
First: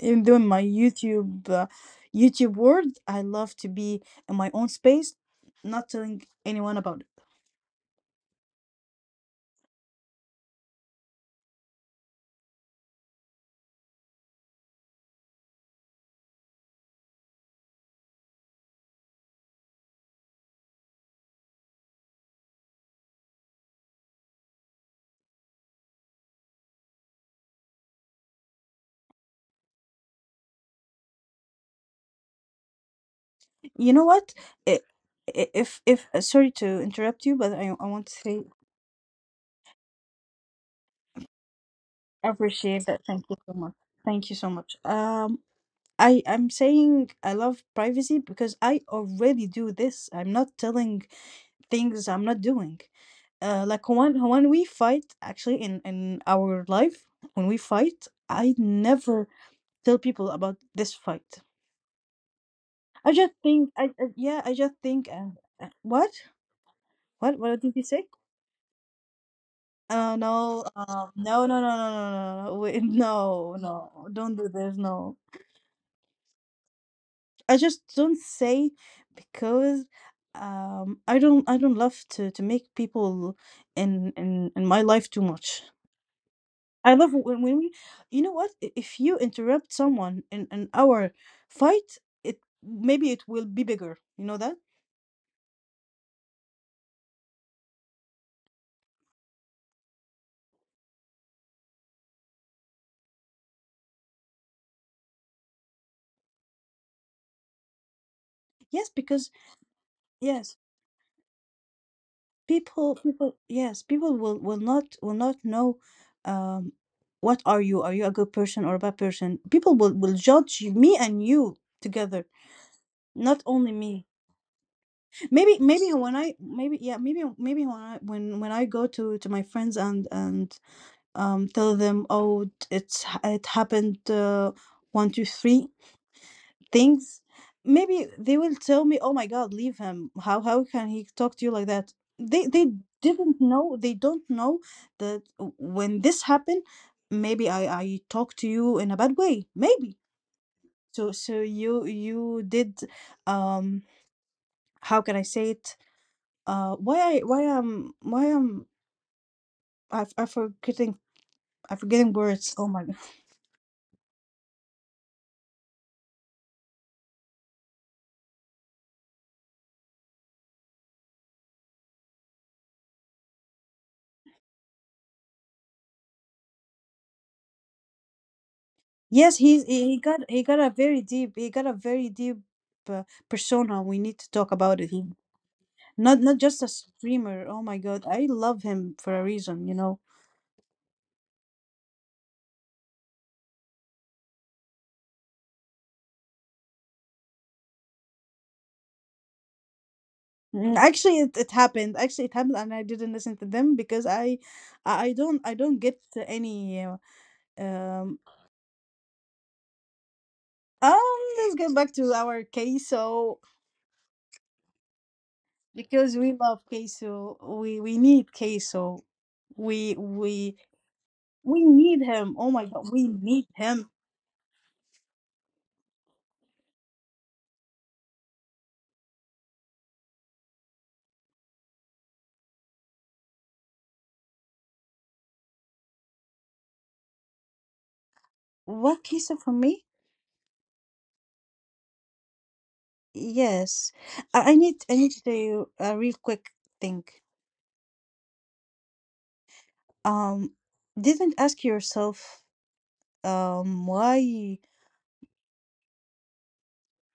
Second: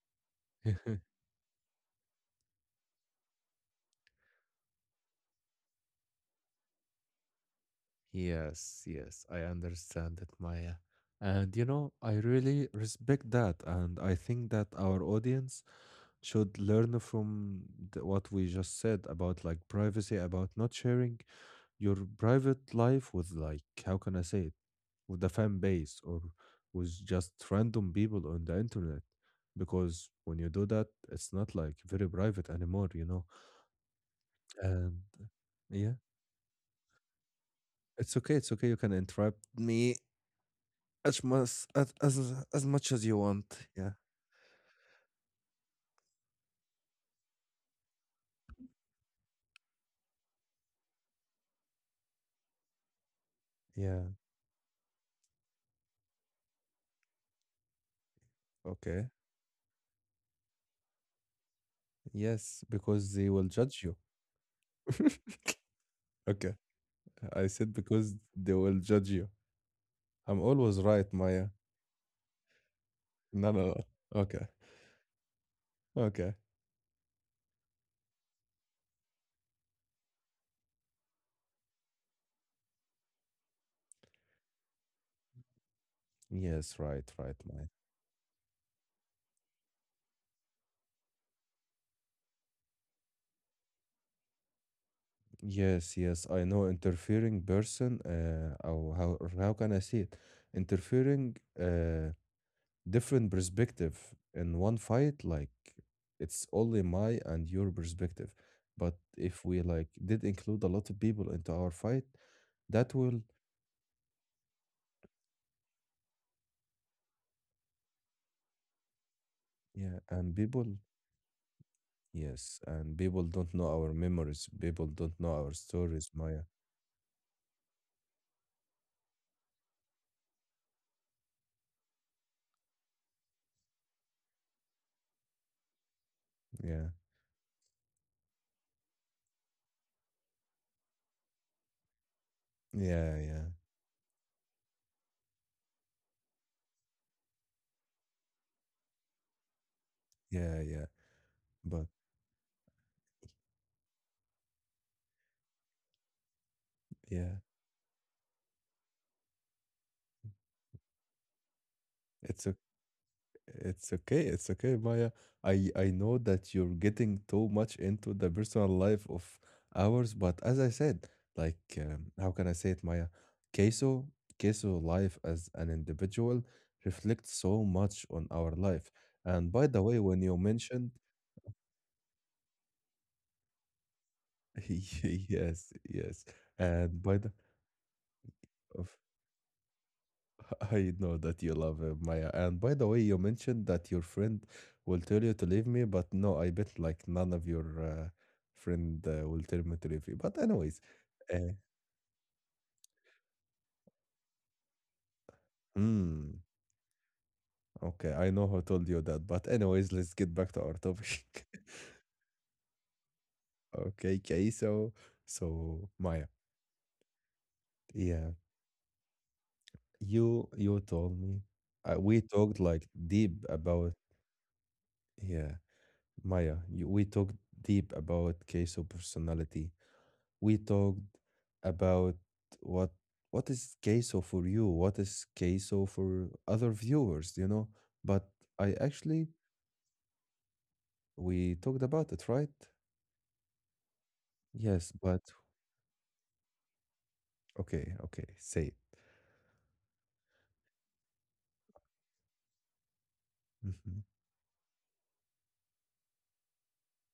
S2: even though in my YouTube uh, YouTube world, I love to be in my own space, not telling anyone about it.
S1: Yes, yes, I understand it, Maya. And you know, I really respect that. And I think that our audience should learn from the, what we just said about like privacy, about not sharing your private life with like, how can I say it, with the fan base or with just random people on the internet. Because when you do that, it's not like very private anymore, you know?
S2: You know what, I-
S1: And
S2: i- if
S1: yeah,
S2: if uh, sorry to interrupt you, but i, I want to
S1: it's okay.
S2: say
S1: It's okay. You can interrupt me As much as
S2: I
S1: as as
S2: appreciate
S1: much
S2: that.
S1: as you
S2: Thank you so
S1: want.
S2: much,
S1: Yeah.
S2: thank you so much. um I, I'm saying I love privacy because I already do this. I'm not telling things I'm not doing. Uh, like
S1: Yeah.
S2: when when we fight actually in in our life, when we fight, I
S1: Okay.
S2: never tell people about this fight.
S1: Yes,
S2: I
S1: because they
S2: just
S1: will
S2: think,
S1: judge
S2: I,
S1: you.
S2: I yeah, I just think, uh, uh, what,
S1: Okay.
S2: what
S1: I
S2: what did
S1: said
S2: you say?
S1: because they will judge you.
S2: Uh,
S1: I'm
S2: no,
S1: always
S2: um,
S1: right,
S2: no,
S1: Maya.
S2: no, no, no, no, no, no, wait,
S1: No,
S2: no,
S1: no, no.
S2: no, don't do
S1: Okay.
S2: this, no.
S1: Okay.
S2: I just don't say, because um, I don't, I don't love to to make people in in in my life too much.
S1: Yes,
S2: I
S1: right,
S2: love
S1: right,
S2: when, when
S1: Maya.
S2: we, you know what? i- If you interrupt someone in an hour fight, it maybe it will be bigger. You know that?
S1: Yes, yes. I know interfering person, uh, or how, or how can I say it? Interfering, uh, different perspective in one fight like it's only my and your perspective,
S2: Yes,
S1: but
S2: because
S1: if we like did
S2: yes,
S1: include a lot of people into our fight,
S2: people,
S1: that will,
S2: people, yes, people will will not, will not know, um, what are you? Are you a good person or a bad person? People will
S1: yeah,
S2: will
S1: and
S2: judge
S1: people,
S2: me and you together,
S1: yes, and people
S2: not
S1: don't know
S2: only
S1: our
S2: me.
S1: memories, people don't know our
S2: Maybe, maybe
S1: stories,
S2: when I,
S1: Maya.
S2: maybe yeah, maybe, maybe when I, when when I go to to my friends and and um, tell them, oh, it's it happened, uh, one, two, three
S1: Yeah,
S2: things. Maybe they will tell me, oh my God, leave him. How how can he talk to you like that? They they
S1: yeah,
S2: didn't
S1: yeah,
S2: know. They don't know that, when this happened, maybe I I talked to you in a bad way. Maybe,
S1: yeah, yeah.
S2: so so you
S1: But
S2: you did, um how can I say it? Uh, why I
S1: yeah,
S2: why am why am I, I'm forgetting, I'm forgetting
S1: it's
S2: words. Oh my.
S1: it's okay, it's okay, Maya. I I know that you're getting too much into the personal life of ours, but as I said, like um, how can I say it, Maya? Queso, queso life as an individual reflects so much on our life.
S2: Yes,
S1: And
S2: he's,
S1: by the
S2: he he
S1: way,
S2: got,
S1: when you
S2: he got a
S1: mentioned
S2: very deep, he got a very deep uh, persona. We need to talk about it. He
S1: yes,
S2: not,
S1: yes,
S2: not just a
S1: and by the
S2: streamer. Oh my God, I love him for a reason. You know,
S1: I know that you love him, Maya. And by the way, you mentioned that your friend will tell you to leave me, but no, I bet like none of your uh, friend uh, will tell me to leave you. But
S2: mm,
S1: anyways,
S2: actually, it, it
S1: uh,
S2: happened. Actually, it happened, and I didn't listen to them because I I I don't, I don't get to
S1: hmm,
S2: any uh,
S1: okay,
S2: um
S1: I know who told you that. But anyways, let's get back to our
S2: um.
S1: topic.
S2: Let's get back to our queso,
S1: Okay, okay. So, so
S2: because
S1: Maya,
S2: we love queso. We we
S1: yeah,
S2: need queso. We
S1: you
S2: we
S1: you told me,
S2: we
S1: uh,
S2: need
S1: we
S2: him. Oh
S1: talked
S2: my
S1: like
S2: God, we
S1: deep
S2: need him.
S1: about, yeah, Maya. You, we talked deep about Case personality, we talked about what what is Queso for you, what is Queso for other viewers, you know. But I
S2: What
S1: actually
S2: queso for me?
S1: we talked about it, right?
S2: Yes, I I need,
S1: Yes,
S2: I need to
S1: but
S2: tell you a real quick thing.
S1: okay, okay, say it.
S2: Um, didn't ask yourself, um
S1: Mhm.
S2: why,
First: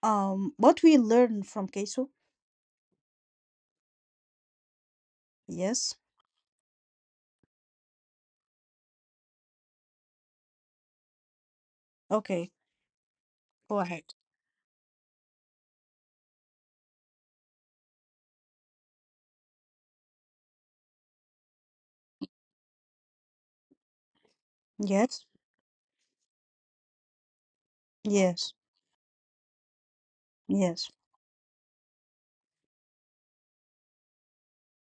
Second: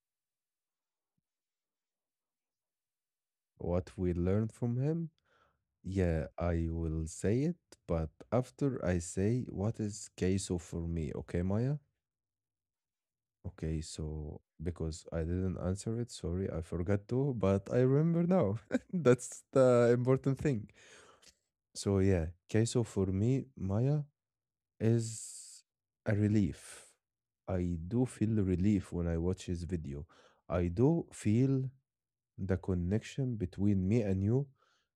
S2: um what we learn from queso?
S1: What we learned from him?
S2: Yes.
S1: Yeah, I will say it, but after I say what is Queso for me, okay, Maya?
S2: Okay, go
S1: Okay,
S2: ahead.
S1: so because I didn't answer it, sorry, I forgot to, but I remember now. That's the important thing. So yeah, Queso for me, Maya,
S2: Yes.
S1: is a relief. I do feel
S2: Yes.
S1: relief when I watch his video. I
S2: Yes.
S1: do feel the connection between me and you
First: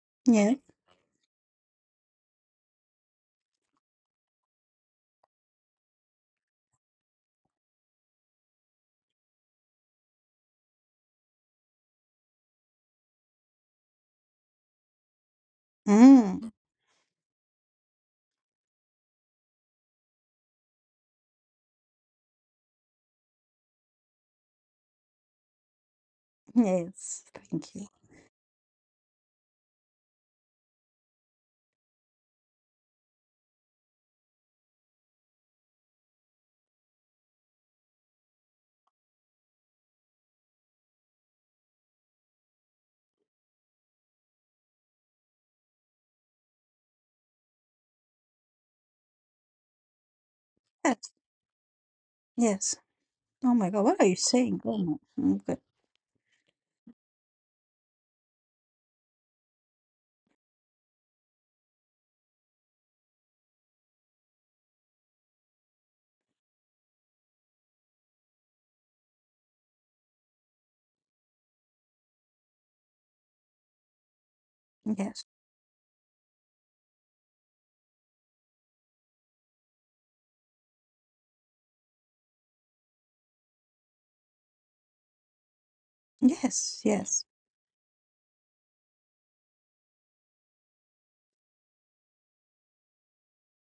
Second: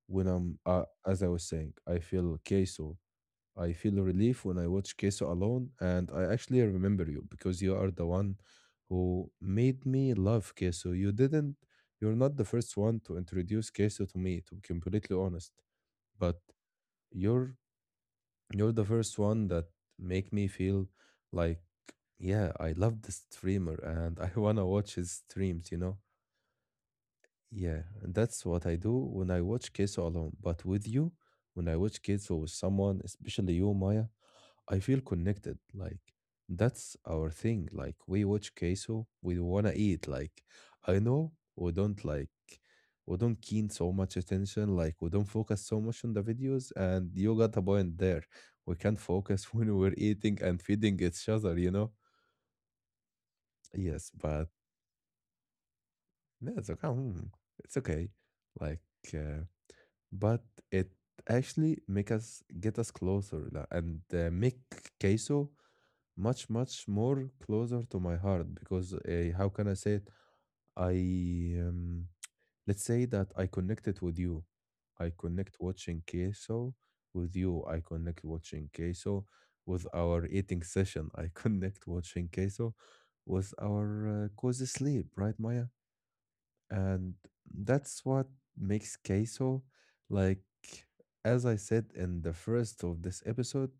S1: when
S2: Yeah.
S1: I'm, uh, as I was saying, I feel Queso. I feel relief when I watch Queso alone, and I actually remember you because you are the one who made me love Queso. You didn't, you're not the first one to introduce Queso to me, to be completely honest, but
S2: Mm.
S1: your you're the first one that make me feel like, yeah, I love the streamer, and I wanna watch his streams you know
S2: Yes. Thank
S1: Yeah,
S2: you.
S1: and that's what I do when I watch Queso alone. But with you, when I watch Queso with someone, especially you, Maya, I feel connected. Like, that's our thing. Like, we watch Queso, we wanna eat. Like, I know we don't like we don't keen so much attention. Like, we don't focus so much on the videos. And you got a point there. We can't focus when we're eating and feeding
S2: Yes.
S1: each other. You know.
S2: Yes. Oh my God, what are
S1: Yes,
S2: you
S1: but
S2: saying? Oh my. Mm, good.
S1: no, it's okay. mm, It's okay. Like, uh, but it actually make us get us closer like, and uh, make Queso much much more closer to my heart because uh, how can I say it? I um, let's say that I connected with you. I
S2: Yes.
S1: connect watching Queso with you. I connect watching Queso with our eating session. I connect watching Queso with our uh, cozy sleep, right, Maya?
S2: Yes.
S1: And
S2: Yes.
S1: that's what makes Queso like, as I said in the first of this episode.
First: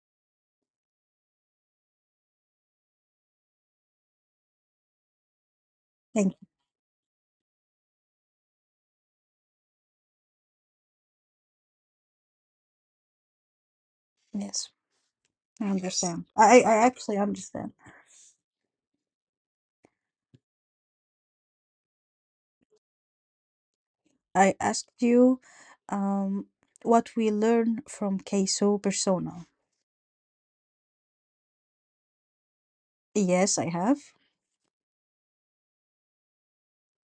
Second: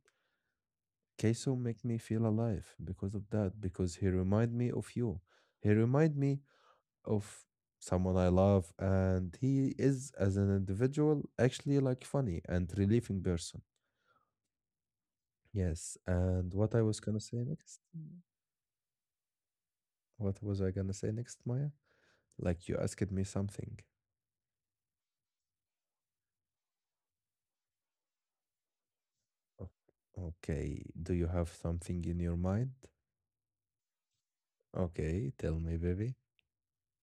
S1: Queso make me feel alive because of that, because he remind me of you. He remind
S2: Thank
S1: me
S2: you.
S1: of someone I love, and he is, as an individual, actually like funny and relieving person.
S2: Yes. I
S1: Yes,
S2: understand.
S1: and
S2: I I
S1: what
S2: I
S1: I was
S2: actually
S1: gonna say
S2: understand.
S1: next? What was I gonna say next, Maya? Like you asked me something.
S2: I asked you, um, what we learn from Keiso persona.
S1: O- Okay, do you have something in your mind?
S2: Yes, I have.
S1: Okay, tell me, baby.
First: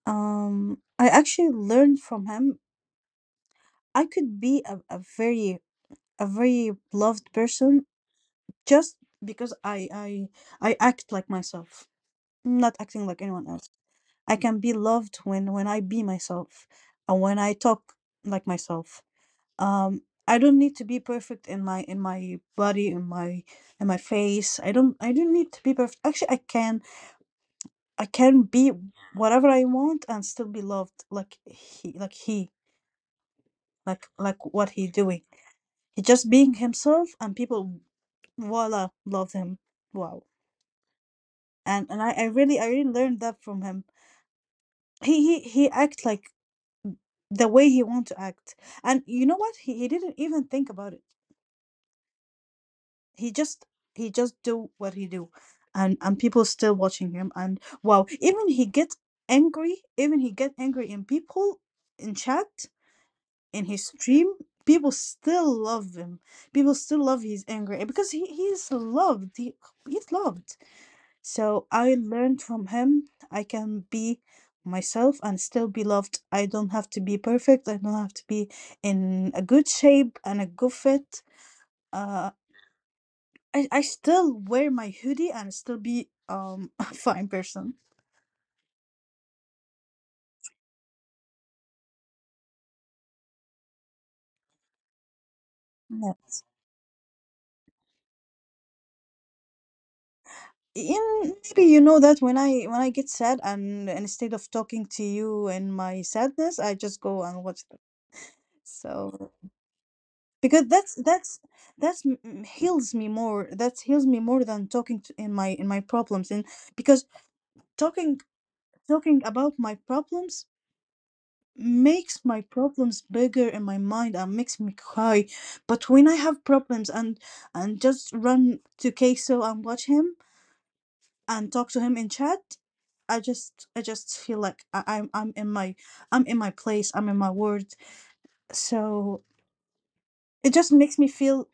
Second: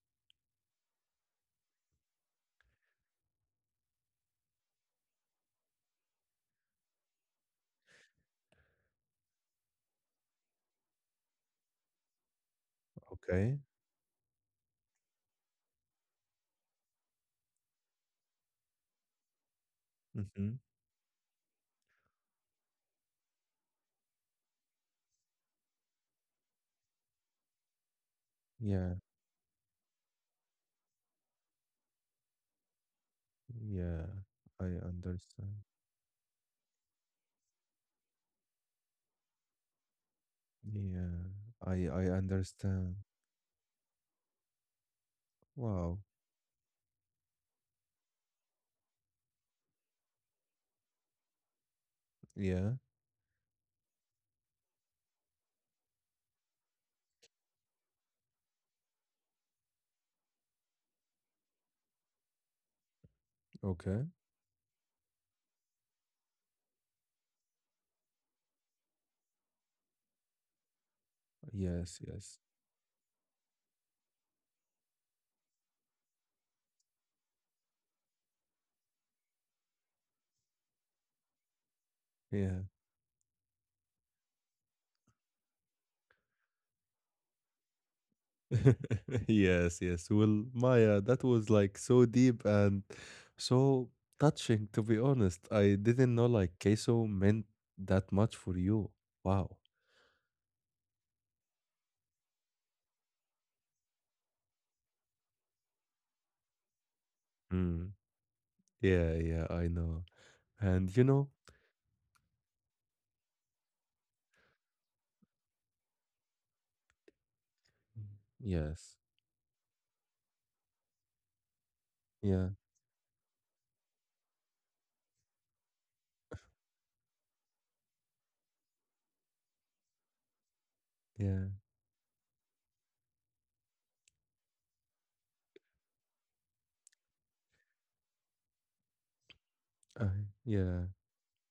S2: Um, I actually learned from him. I could be a, a very, a very loved person just because I I I act like myself, not acting like anyone
S1: Okay.
S2: else. I can be loved when when I be myself and when I talk like myself. um I
S1: Mm-hmm.
S2: don't need to be perfect in my, in my body, in my, in my face. I don't, I don't need to be perfect. Actually, I can, I can be
S1: Yeah,
S2: whatever I want and still be loved, like he like he like
S1: yeah,
S2: like
S1: I
S2: what he doing.
S1: understand.
S2: He just being himself, and people voila love him. Wow.
S1: Yeah, I
S2: and and
S1: I
S2: i, I really, I really
S1: understand.
S2: learned that from him. He he he
S1: Wow.
S2: act like the way he want to act, and you know what, he, he didn't even think about it.
S1: Yeah.
S2: He just, he just do what he do, and and people still watching him, and wow, even he get angry, even he get angry in people in chat in his
S1: Okay.
S2: stream. People still love him. People still love his anger, because he he's loved, he, he's loved. So I
S1: Yes,
S2: learned
S1: yes.
S2: from him, I can be myself and still be loved. I don't have to be perfect, I don't have to be in a good shape and a good fit. Uh.
S1: Yeah.
S2: I, I still wear my hoodie and still be um a fine person.
S1: Yes, yes. Well, Maya, that was like so deep and so touching, to be honest. I
S2: Yeah.
S1: didn't know like Queso meant that much for you. Wow.
S2: In, maybe you know that when I, when I get sad, and instead of talking to you in my sadness, I just go and watch them.
S1: Mm. Yeah,
S2: So
S1: yeah, I know.
S2: because that's
S1: And you know,
S2: that's that's m- m- heals me more. That heals me more than talking to, in my, in my problems. And because talking,
S1: yes.
S2: talking about my problems makes my
S1: Yeah,
S2: problems bigger in my mind and makes me cry. But when I have problems, and and just run to queso and watch him
S1: yeah.
S2: and talk to him in chat, I just, I just feel like I, i'm i'm in my, I'm in my place, I'm in my world. So
S1: I
S2: it just
S1: yeah,
S2: makes me feel,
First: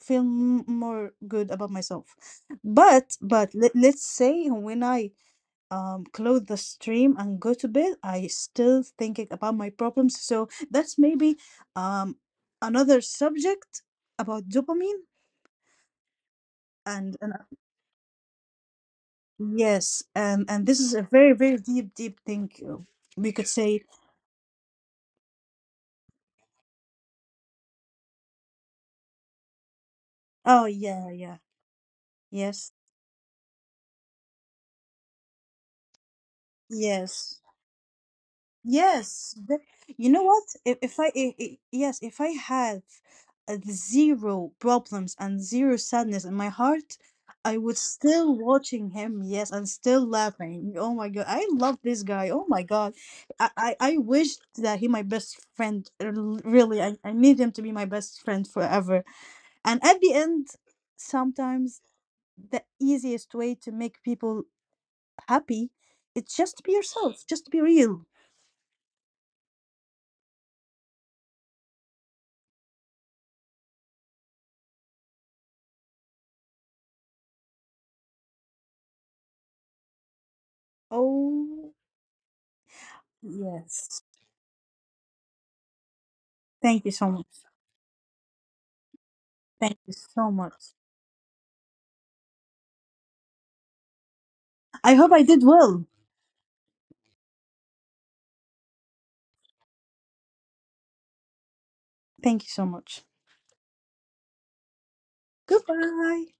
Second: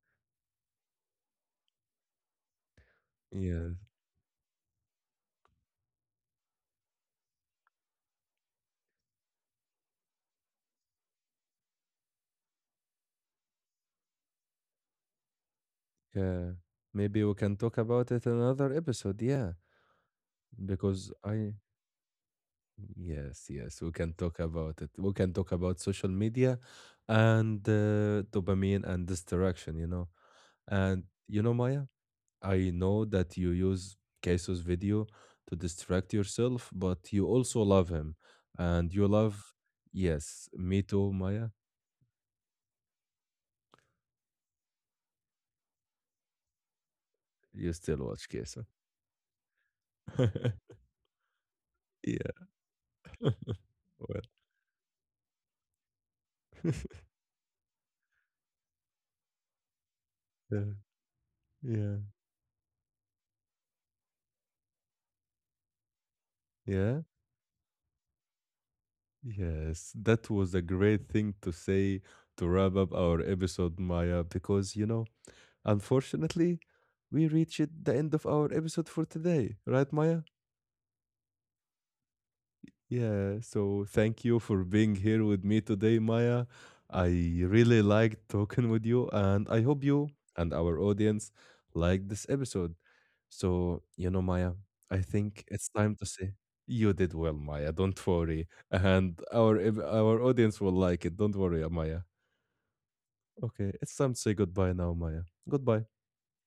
S2: feel m- more good about myself. but but
S1: yeah,
S2: let, let's say when I um, close the stream and go to bed, I still thinking about my problems. So that's maybe um, another subject about dopamine.
S1: yeah.
S2: And,
S1: Maybe
S2: and
S1: we
S2: uh,
S1: can talk about it another episode. Yeah.
S2: yes, and and this is a
S1: Because
S2: very,
S1: I,
S2: very deep, deep thing. Uh, we
S1: yes,
S2: could
S1: yes,
S2: say,
S1: we can talk about it. We can talk about social media and uh, dopamine and distraction, you know.
S2: oh
S1: And
S2: yeah, yeah,
S1: you know, Maya, I
S2: yes,
S1: know that you use Kaiso's video to distract yourself, but you
S2: yes.
S1: also love him, and you
S2: Yes,
S1: love,
S2: the- you know what,
S1: yes,
S2: If,
S1: me
S2: if I,
S1: too,
S2: I
S1: Maya.
S2: I yes, if I have uh, zero problems and zero sadness in my heart, I
S1: You
S2: would
S1: still watch
S2: still
S1: Kaiso.
S2: watching him, yes, and still laughing. Oh my God, I love this guy.
S1: Yeah.
S2: Oh my God, I, I, I
S1: Well,
S2: wish that he my best friend. uh, l- Really, I, I need him to be my best friend forever. And at the end,
S1: yeah.
S2: sometimes
S1: Yeah.
S2: the easiest way to make people happy, it's just to be
S1: Yeah.
S2: yourself, just to be real.
S1: Yes, that was a great thing to say to wrap up our episode, Maya, because, you know, unfortunately, we reached the end of our episode for today, right, Maya?
S2: Oh.
S1: Yeah, so
S2: Yes.
S1: thank you for being here with me today, Maya.
S2: Thank you
S1: I
S2: so much.
S1: really liked talking with you, and I hope
S2: Thank you
S1: you
S2: so
S1: and our
S2: much.
S1: audience liked this episode. So, you know, Maya,
S2: I
S1: I
S2: hope I
S1: think
S2: did
S1: it's
S2: well.
S1: time to say you did well, Maya. Don't worry, and our ev- our audience will like it. Don't worry, Maya.
S2: Thank you so much.
S1: Okay, it's time to say goodbye now, Maya. Goodbye.
S2: Goodbye.